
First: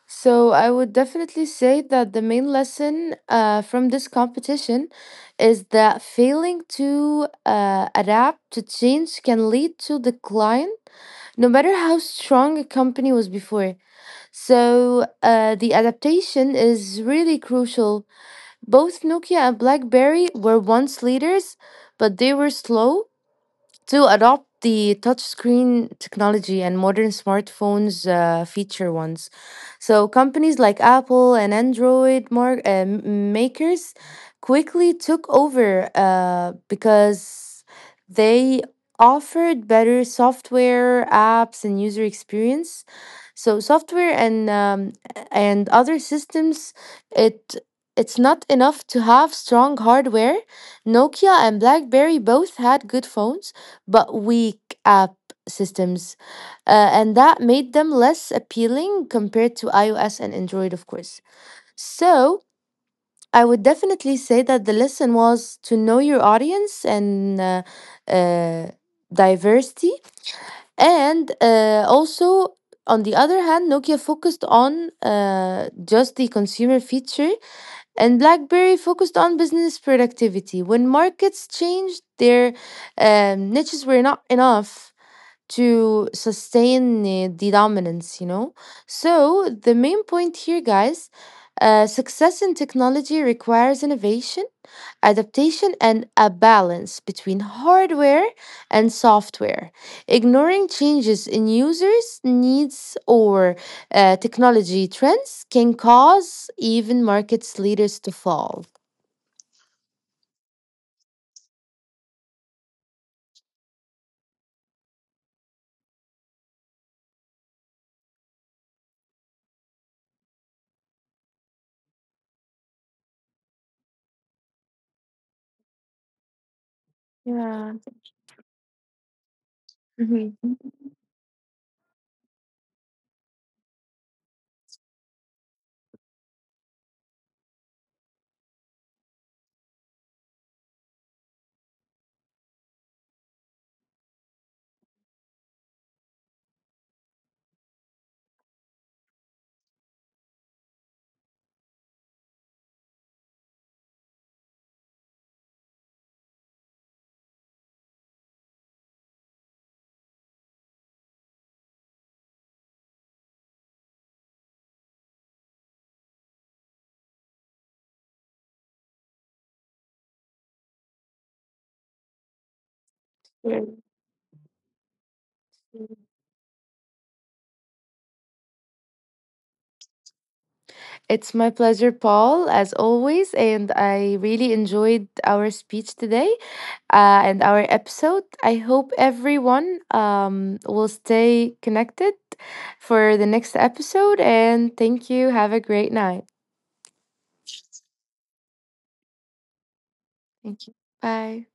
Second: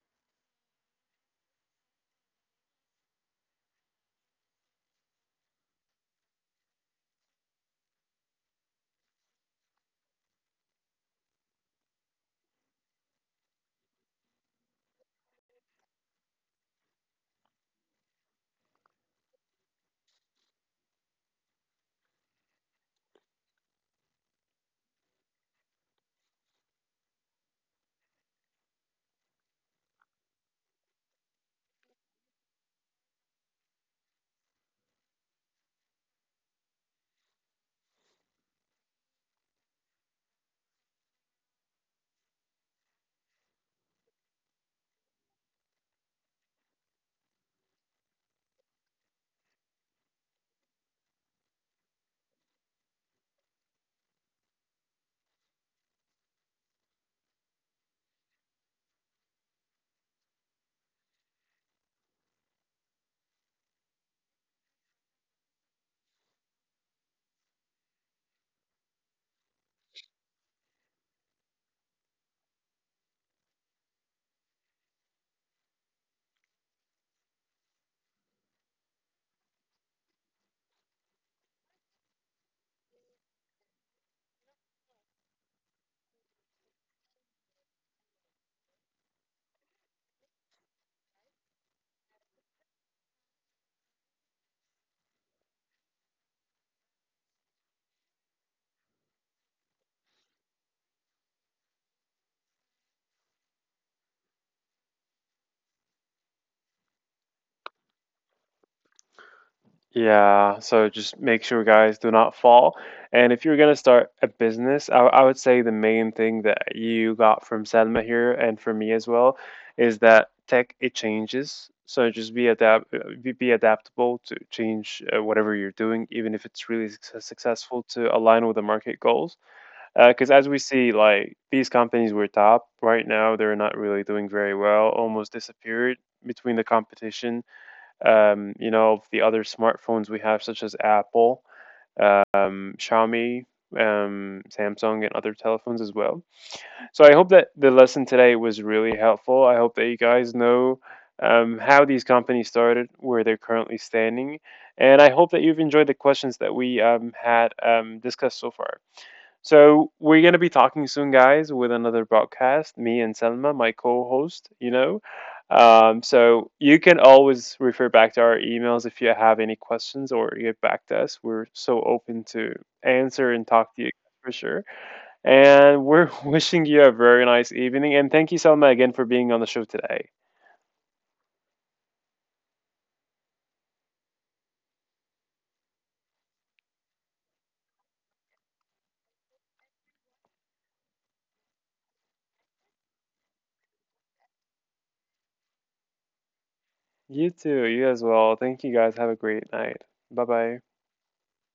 So I would definitely say that the main lesson uh, from this competition is that failing to uh, adapt to change can lead to decline, no matter how strong a company was before. So uh, the adaptation is really crucial. Both Nokia and BlackBerry were once leaders, but they were slow to adopt the touchscreen technology and modern smartphones uh, feature ones. So companies like Apple and Android mar- uh, m- makers quickly took over uh, because they offered better software, apps, and user experience. So software and um, and other systems, it it's not enough to have strong hardware. Nokia and BlackBerry both had good phones but weak app systems, uh, and that made them less appealing compared to iOS and Android, of course. So I would definitely say that the lesson was to know your audience and uh, uh, diversity, and uh, also. On the other hand, Nokia focused on uh, just the consumer feature, and BlackBerry focused on business productivity. When markets changed, their um, niches were not enough to sustain uh, the dominance, you know? So, the main point here, guys, uh, success in technology requires innovation, adaptation, and a balance between hardware and software. Ignoring changes in users' needs or uh, technology trends can cause even markets leaders to fall.
Yeah, so just make sure, guys, do not fall. And if you're gonna start a business, I, I would say the main thing that you got from Selma here and from me as well is that tech, it changes. So just be adapt be be adaptable to change, uh, whatever you're doing, even if it's really success-
Yeah.
successful, to align with the market goals. Because as we see, like these companies were top, right now they're not really doing very well, almost disappeared between the competition. Um, you know, the other smartphones we have, such as Apple, um, Xiaomi, um, Samsung, and other telephones as well. So I hope that the lesson today was really helpful. I hope that you guys know um, how these companies started, where they're currently standing, and I hope that you've enjoyed the questions that we um, had um, discussed so far. So we're gonna be talking soon, guys, with another broadcast. Me and Selma, my co-host, you know. Um, so you can always refer back to our emails if you have any questions or get back to us. We're so open to answer and talk
Mhm.
to you for sure. And we're wishing you a very nice evening. And thank you, Selma, again for being on the show today.
It's my pleasure, Paul, as always. And I really enjoyed our speech today uh, and our episode. I hope everyone um, will stay connected for the next episode. And thank you. Have a great night.
You too. You as well. Thank you, guys. Have a great night. Bye bye.
Thank you. Bye.